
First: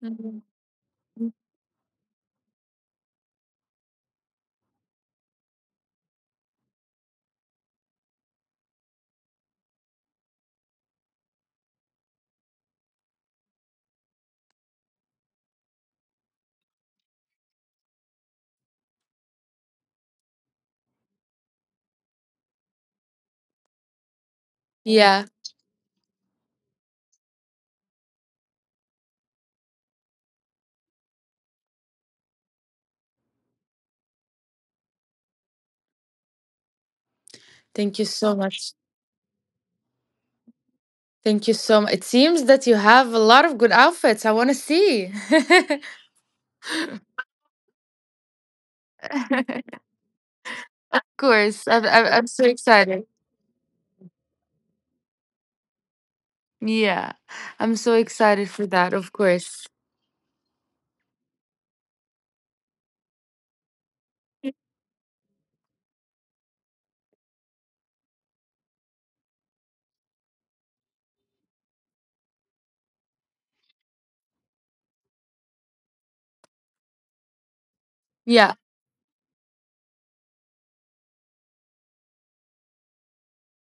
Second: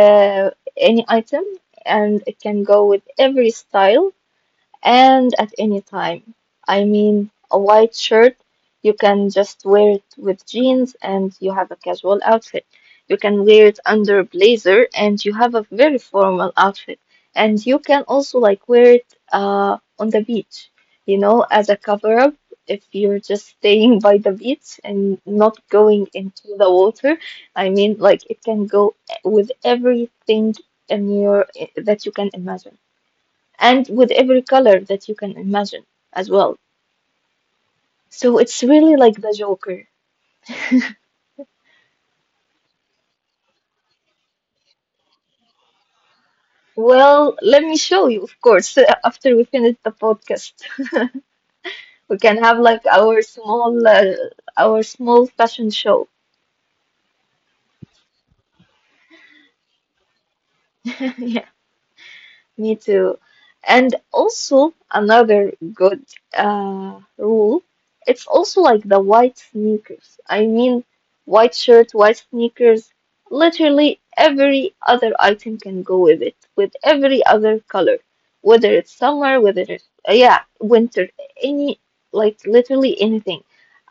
[SPEAKER 2] Mhm.
[SPEAKER 1] any item, and it can go with every style and at any time. I mean, a white shirt, you can just wear it with jeans and you have a casual outfit. You can wear it under a blazer and you have a very formal outfit. And you can also like wear it uh, on the beach, you know, as a cover up. If you're just staying by the beach and
[SPEAKER 2] Yeah,
[SPEAKER 1] not going into the water, I mean, like it can go with everything in your that you can imagine and with every color that you can imagine as well.
[SPEAKER 2] thank you so
[SPEAKER 1] So it's
[SPEAKER 2] much.
[SPEAKER 1] really like the Joker.
[SPEAKER 2] Thank you so much. It seems that you have a lot of good outfits. I want to see.
[SPEAKER 1] Well, let me show you, of course, after we
[SPEAKER 2] Of
[SPEAKER 1] finish the podcast.
[SPEAKER 2] course, I'm,
[SPEAKER 1] We
[SPEAKER 2] I'm
[SPEAKER 1] can
[SPEAKER 2] I'm
[SPEAKER 1] have
[SPEAKER 2] so
[SPEAKER 1] like our
[SPEAKER 2] excited.
[SPEAKER 1] small uh, our small fashion show.
[SPEAKER 2] Yeah, I'm so excited for that, of course.
[SPEAKER 1] Yeah. Me too. And also another good uh, rule. It's also like the white sneakers. I mean, white shirt, white sneakers. Literally every other item can go with it, with every other color,
[SPEAKER 2] Yeah,
[SPEAKER 1] whether it's summer, whether it's uh, yeah, winter, any like literally anything.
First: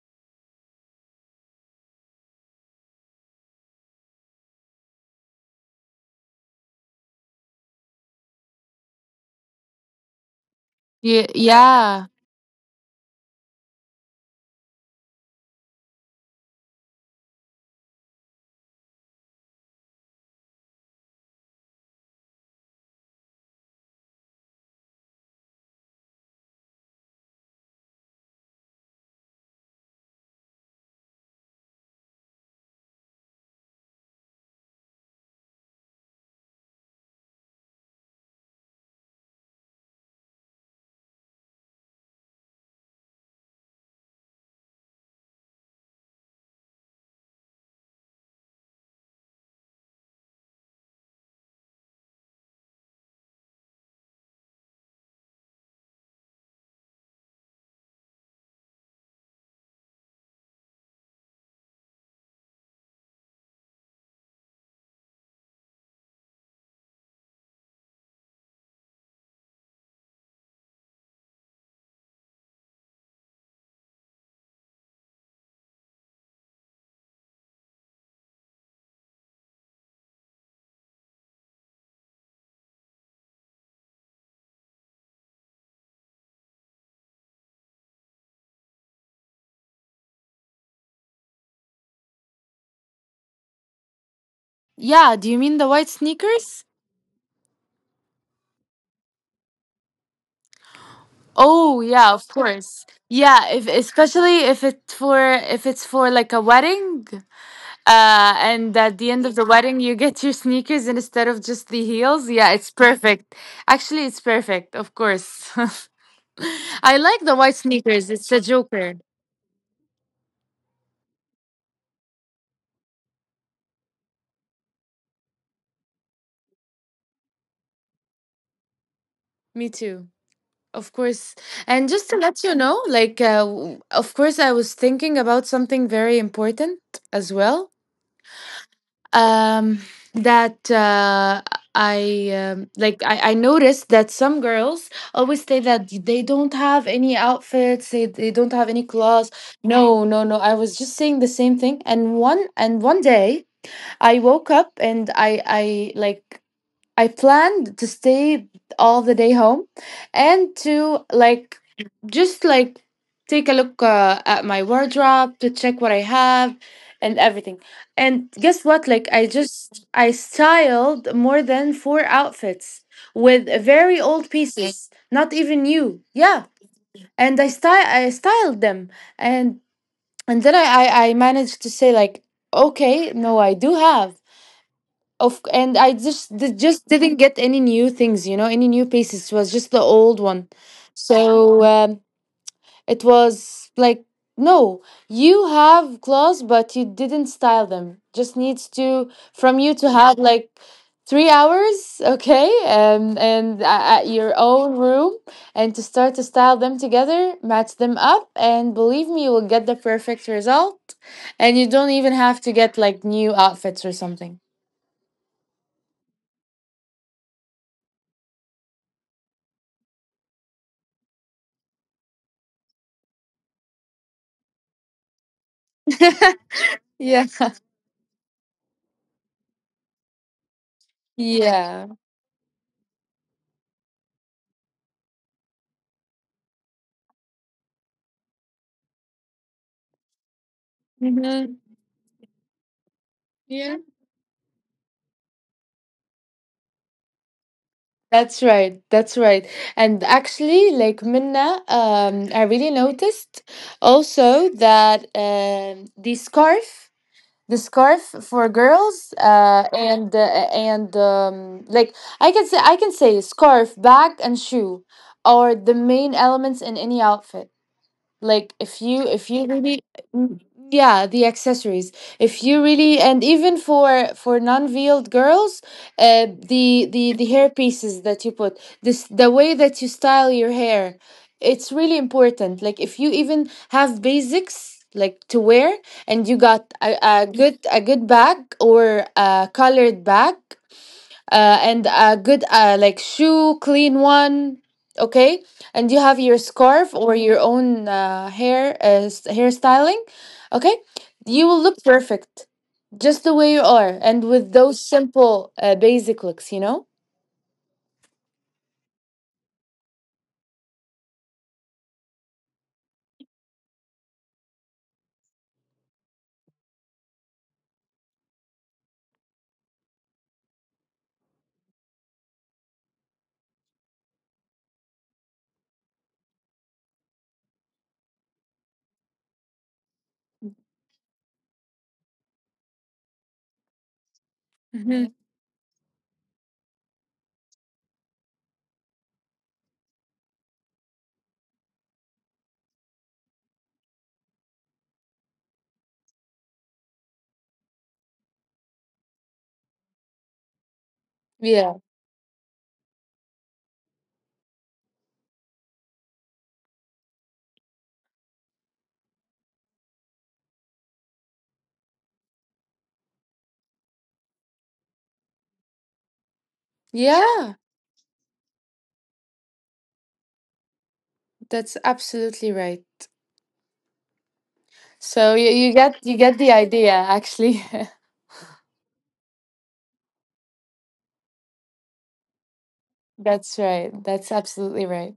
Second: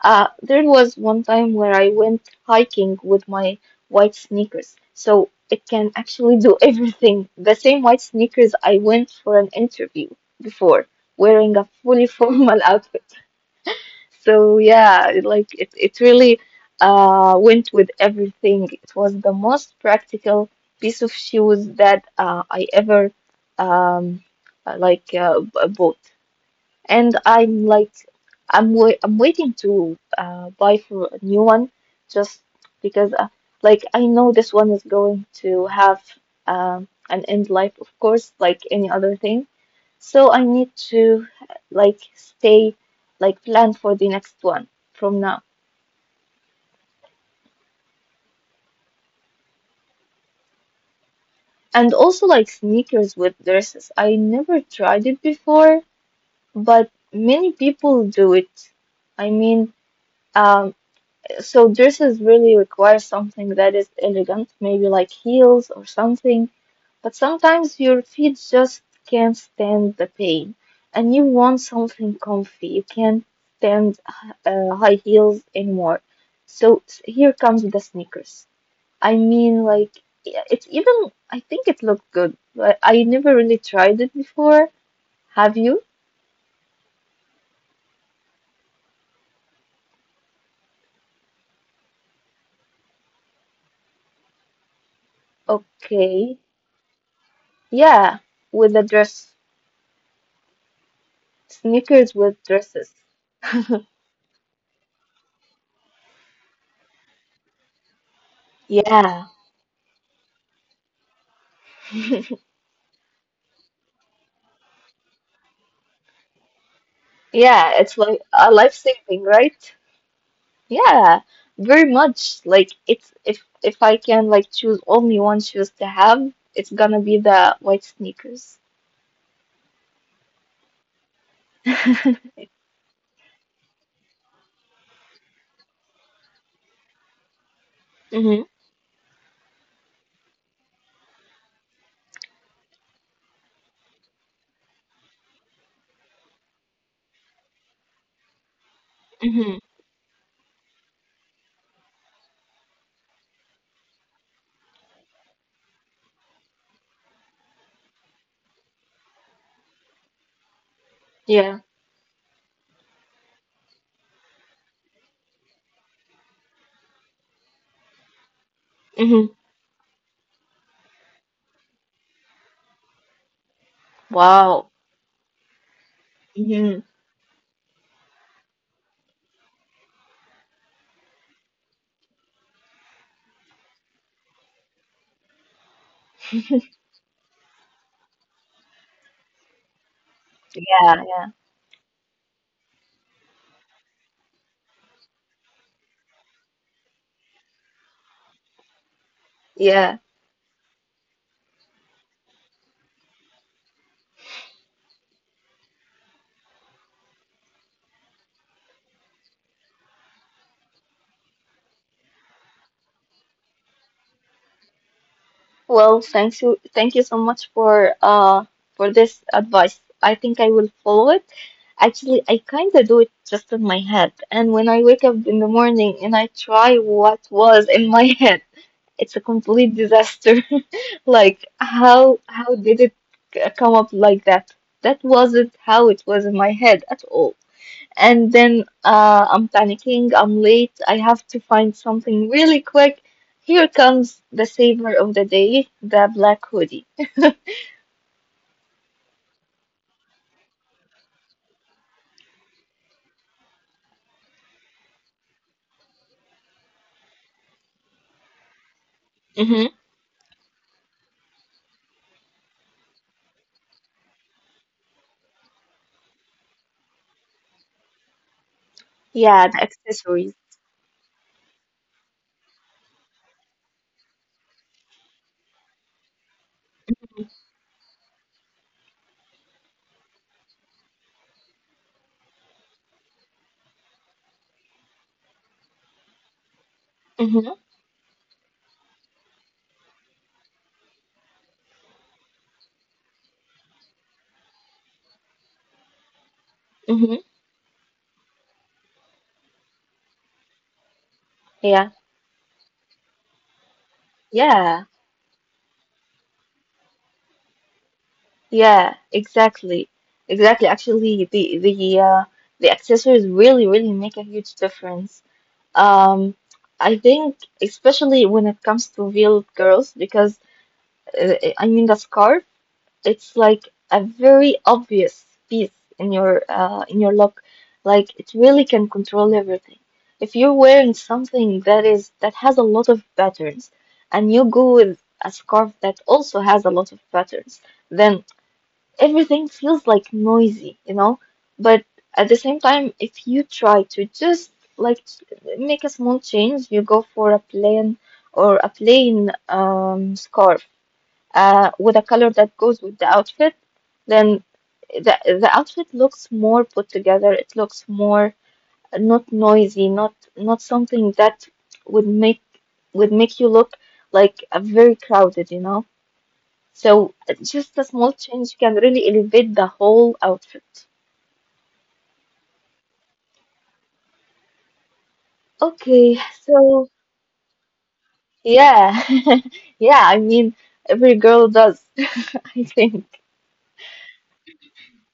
[SPEAKER 1] Uh, there was one time where I went hiking with my white sneakers. So it can actually do everything. The same white sneakers I went for an interview before,
[SPEAKER 2] yeah,
[SPEAKER 1] wearing a fully
[SPEAKER 2] yeah.
[SPEAKER 1] formal outfit. So yeah, it, like it, it really uh, went with everything. It was the most practical piece of shoes that uh, I ever um, uh, like uh, b- bought and I'm like I'm wai I'm waiting to uh, buy for a new one just because uh, like I know this one is going to have um, an end life of course like any other thing, so I need to like stay like plan for the next one from now. And also like sneakers with dresses, I never tried it before, but many people do it. I mean, um, so dresses really require something that is elegant, maybe like heels or something, but sometimes your feet just can't stand the pain and you want something comfy. You can't stand uh, high heels anymore. So s- here comes the sneakers. I mean, like, yeah, it's even, I think it looked good, but I never really tried it before. Have you?
[SPEAKER 2] Yeah, do you mean the white sneakers?
[SPEAKER 1] Okay. Yeah, with the dress,
[SPEAKER 2] Oh, yeah, of
[SPEAKER 1] sneakers
[SPEAKER 2] course.
[SPEAKER 1] with dresses.
[SPEAKER 2] Yeah, if especially if it's for, if it's for like a wedding, uh, and at the end of the
[SPEAKER 1] Yeah.
[SPEAKER 2] wedding you get your sneakers instead of just the heels. Yeah, it's perfect. Actually, it's perfect, of course. I like the white
[SPEAKER 1] Yeah,
[SPEAKER 2] sneakers.
[SPEAKER 1] it's
[SPEAKER 2] It's a
[SPEAKER 1] like a
[SPEAKER 2] joker.
[SPEAKER 1] life saving, right? Yeah, very much. Like it's if if I can like choose only one shoes to have, it's gonna be the white sneakers.
[SPEAKER 2] Me too. Of course. And just to let you know, like, uh, w- of course, I was thinking about something very important as well.
[SPEAKER 1] Mm-hmm.
[SPEAKER 2] Um, that uh, I um, like, I, I noticed that some girls always say that they don't have any outfits, they, they don't have any clothes.
[SPEAKER 1] Mm-hmm.
[SPEAKER 2] No, no, no. I was just saying the same thing. And one and one day I woke up, and I I like I planned to stay all the day home, and to like
[SPEAKER 1] Yeah.
[SPEAKER 2] just like take a look uh, at my wardrobe to check what I have and everything. And guess what? Like I
[SPEAKER 1] Mm-hmm.
[SPEAKER 2] just I styled more than four outfits with very old
[SPEAKER 1] Wow.
[SPEAKER 2] pieces, not even new. Yeah,
[SPEAKER 1] Mm-hmm.
[SPEAKER 2] and I sty I styled them, and and then I I, I managed to say like, okay, no, I do have. Of And I just di- just didn't get any new things, you know, any new pieces. It was just the old one.
[SPEAKER 1] Yeah, yeah,
[SPEAKER 2] So um, it was like, no, you have clothes, but you didn't style them. Just needs to from you to
[SPEAKER 1] yeah.
[SPEAKER 2] have like three hours, okay, um, and a- at your own room, and to start to style them together, match them up, and believe me, you will get the perfect result. And you don't even have to get like new outfits or something.
[SPEAKER 1] Well, thank you, thank you so much for uh for this advice. I think I will follow it. Actually, I kind of do it just in my head. And when I wake up in the morning and I try what
[SPEAKER 2] Yeah.
[SPEAKER 1] was in my head, it's a complete disaster. Like,
[SPEAKER 2] Yeah.
[SPEAKER 1] how how did it c- come up like that? That wasn't how it was in my head at all. And then uh, I'm panicking, I'm late, I have to
[SPEAKER 2] Mm-hmm.
[SPEAKER 1] find something really quick. Here
[SPEAKER 2] Yeah.
[SPEAKER 1] comes the savior of the day, the black hoodie.
[SPEAKER 2] That's right. That's right. And actually, like, Minna, um, I really noticed also that um the scarf, the scarf for girls, uh,
[SPEAKER 1] Hmm.
[SPEAKER 2] and uh, and um, like I can say, I can say scarf, bag, and shoe are the main elements in any outfit. Like if you, if you
[SPEAKER 1] Yeah, the
[SPEAKER 2] really...
[SPEAKER 1] accessories.
[SPEAKER 2] Mm, yeah, the accessories. If you really, and even for for non-veiled girls, uh the the the hair pieces that you put, this the way that you style your hair, it's really important. Like if you even have basics like to wear, and you got a, a good,
[SPEAKER 1] Hmm.
[SPEAKER 2] a good bag, or a colored bag, uh, and a good uh, like shoe, clean one, okay, and you have your scarf
[SPEAKER 1] Hmm.
[SPEAKER 2] or your own uh, hair uh, s- hairstyling, okay, you will look
[SPEAKER 1] Yeah,
[SPEAKER 2] perfect just the way you are, and with those
[SPEAKER 1] yeah.
[SPEAKER 2] simple uh, basic looks, you know.
[SPEAKER 1] Yeah, exactly. Exactly. Actually, the the uh, the accessories really really make a huge difference. Um, I think especially when it comes to veiled girls, because uh, I mean the scarf, it's like a very obvious piece in your uh in your look. Like it really can control everything. If you're wearing something that is that has a lot of patterns, and you go with
[SPEAKER 2] Hmm,
[SPEAKER 1] a scarf that also has a lot of patterns, then everything feels like noisy, you know? But at the same time, if you try to just like make a small change, you go for a plain or a plain um, scarf uh,
[SPEAKER 2] yeah,
[SPEAKER 1] with a color that goes with the outfit, then the the outfit looks more put together. It looks more not noisy, not not something that would make would make you look like a very crowded, you know? So
[SPEAKER 2] yeah,
[SPEAKER 1] just a small change can really elevate the whole outfit.
[SPEAKER 2] that's absolutely right. So you, you get,
[SPEAKER 1] Okay,
[SPEAKER 2] you get the
[SPEAKER 1] so
[SPEAKER 2] idea actually.
[SPEAKER 1] yeah, yeah, I mean, every girl does, I think.
[SPEAKER 2] That's right, that's absolutely right.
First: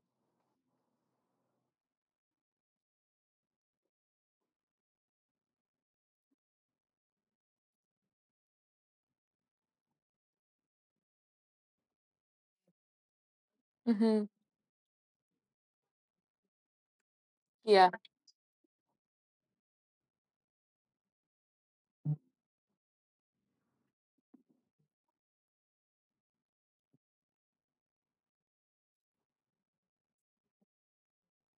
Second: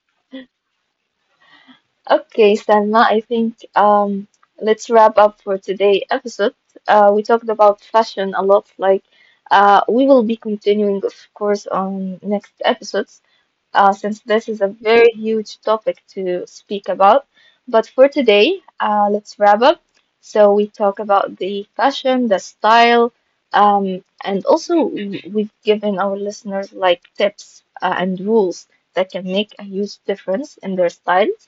[SPEAKER 1] Okay, Salma, I think um, let's wrap up for today episode. Uh, we talked about fashion a lot, like uh, we will be continuing, of course, on next episodes, uh, since
[SPEAKER 2] Hmm.
[SPEAKER 1] this is a very huge topic to speak about. But
[SPEAKER 2] Yeah.
[SPEAKER 1] for today, uh, let's wrap up. So we talk about the fashion, the style, um, and also we- we've given our listeners like tips uh, and rules that can make a huge difference in their styles.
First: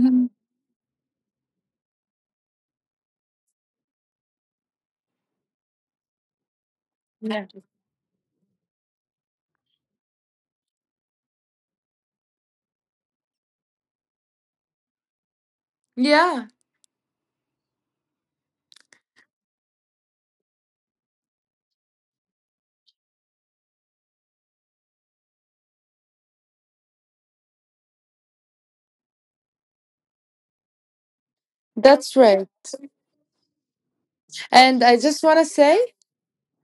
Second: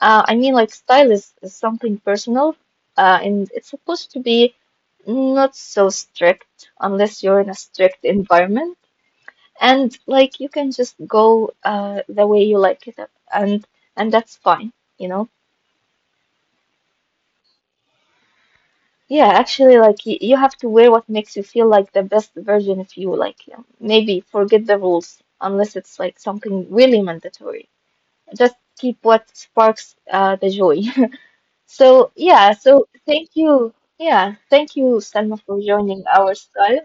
[SPEAKER 1] Uh, I mean, like style is, is something personal, uh, and it's supposed to be not so strict unless you're
[SPEAKER 2] Yeah.
[SPEAKER 1] in a strict environment and like you can just go uh the way you like it up, and and that's fine, you know,
[SPEAKER 2] Yeah,
[SPEAKER 1] yeah, actually like you, you have to wear what makes you feel like the best version of you, like you know, maybe forget the rules unless it's like something really mandatory. Just keep what sparks uh the joy. So
[SPEAKER 2] that's
[SPEAKER 1] yeah,
[SPEAKER 2] right.
[SPEAKER 1] so thank you, yeah, thank you
[SPEAKER 2] And I
[SPEAKER 1] Selma
[SPEAKER 2] just want
[SPEAKER 1] for
[SPEAKER 2] to say,
[SPEAKER 1] joining our style,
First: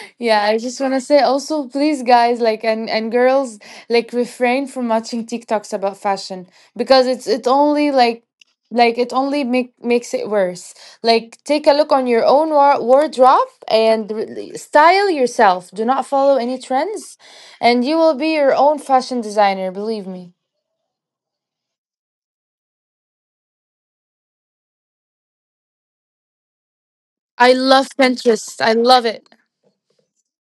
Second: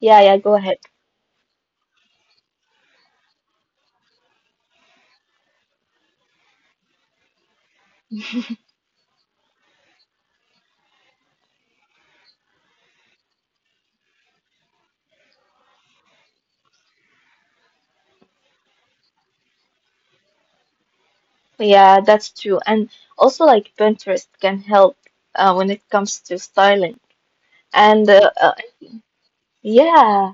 [SPEAKER 1] yeah, yeah,
[SPEAKER 2] yeah,
[SPEAKER 1] go
[SPEAKER 2] I
[SPEAKER 1] ahead,
[SPEAKER 2] just want to say also, please, guys, like, and, and girls, like, refrain from watching TikToks about fashion, because it's, it only like, like it only make, makes it worse. Like, take a look on your own wa- wardrobe and re- style yourself. Do not follow any trends, and you will be your own fashion designer. Believe me.
[SPEAKER 1] yeah, that's true, and also like Pinterest can help uh, when it comes to styling.
[SPEAKER 2] I love
[SPEAKER 1] And uh,
[SPEAKER 2] Pinterest.
[SPEAKER 1] uh,
[SPEAKER 2] I love it.
[SPEAKER 1] yeah,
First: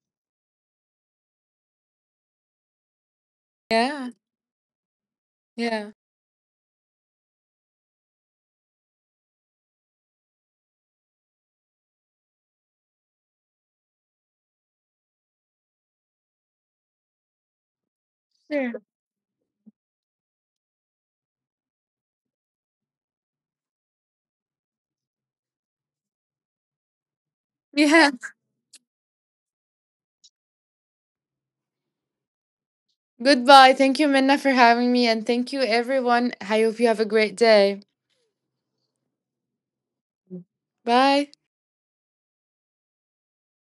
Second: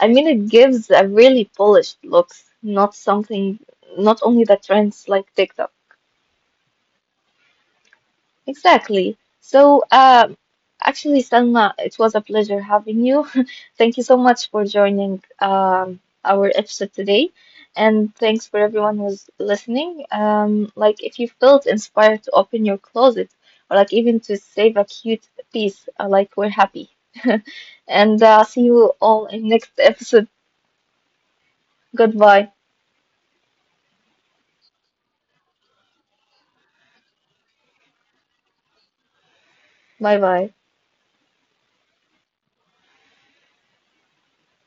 [SPEAKER 1] I mean, it gives a really polished looks, not something,
[SPEAKER 2] Yeah.
[SPEAKER 1] not only the trends like TikTok.
[SPEAKER 2] Yeah.
[SPEAKER 1] Exactly. So, um, actually, Selma, it was a pleasure having you. Thank you so much for joining um, our episode today. And thanks for
[SPEAKER 2] Sure.
[SPEAKER 1] everyone who's listening. Um, like, if you felt inspired to open your closet or like even to save a cute piece, uh, like, we're happy. And
[SPEAKER 2] Yeah.
[SPEAKER 1] uh, see you all in next episode. Goodbye.
[SPEAKER 2] Goodbye. Thank you, Minna, for having me. And thank you, everyone. I hope you have a great day.
[SPEAKER 1] Bye bye.
[SPEAKER 2] Bye.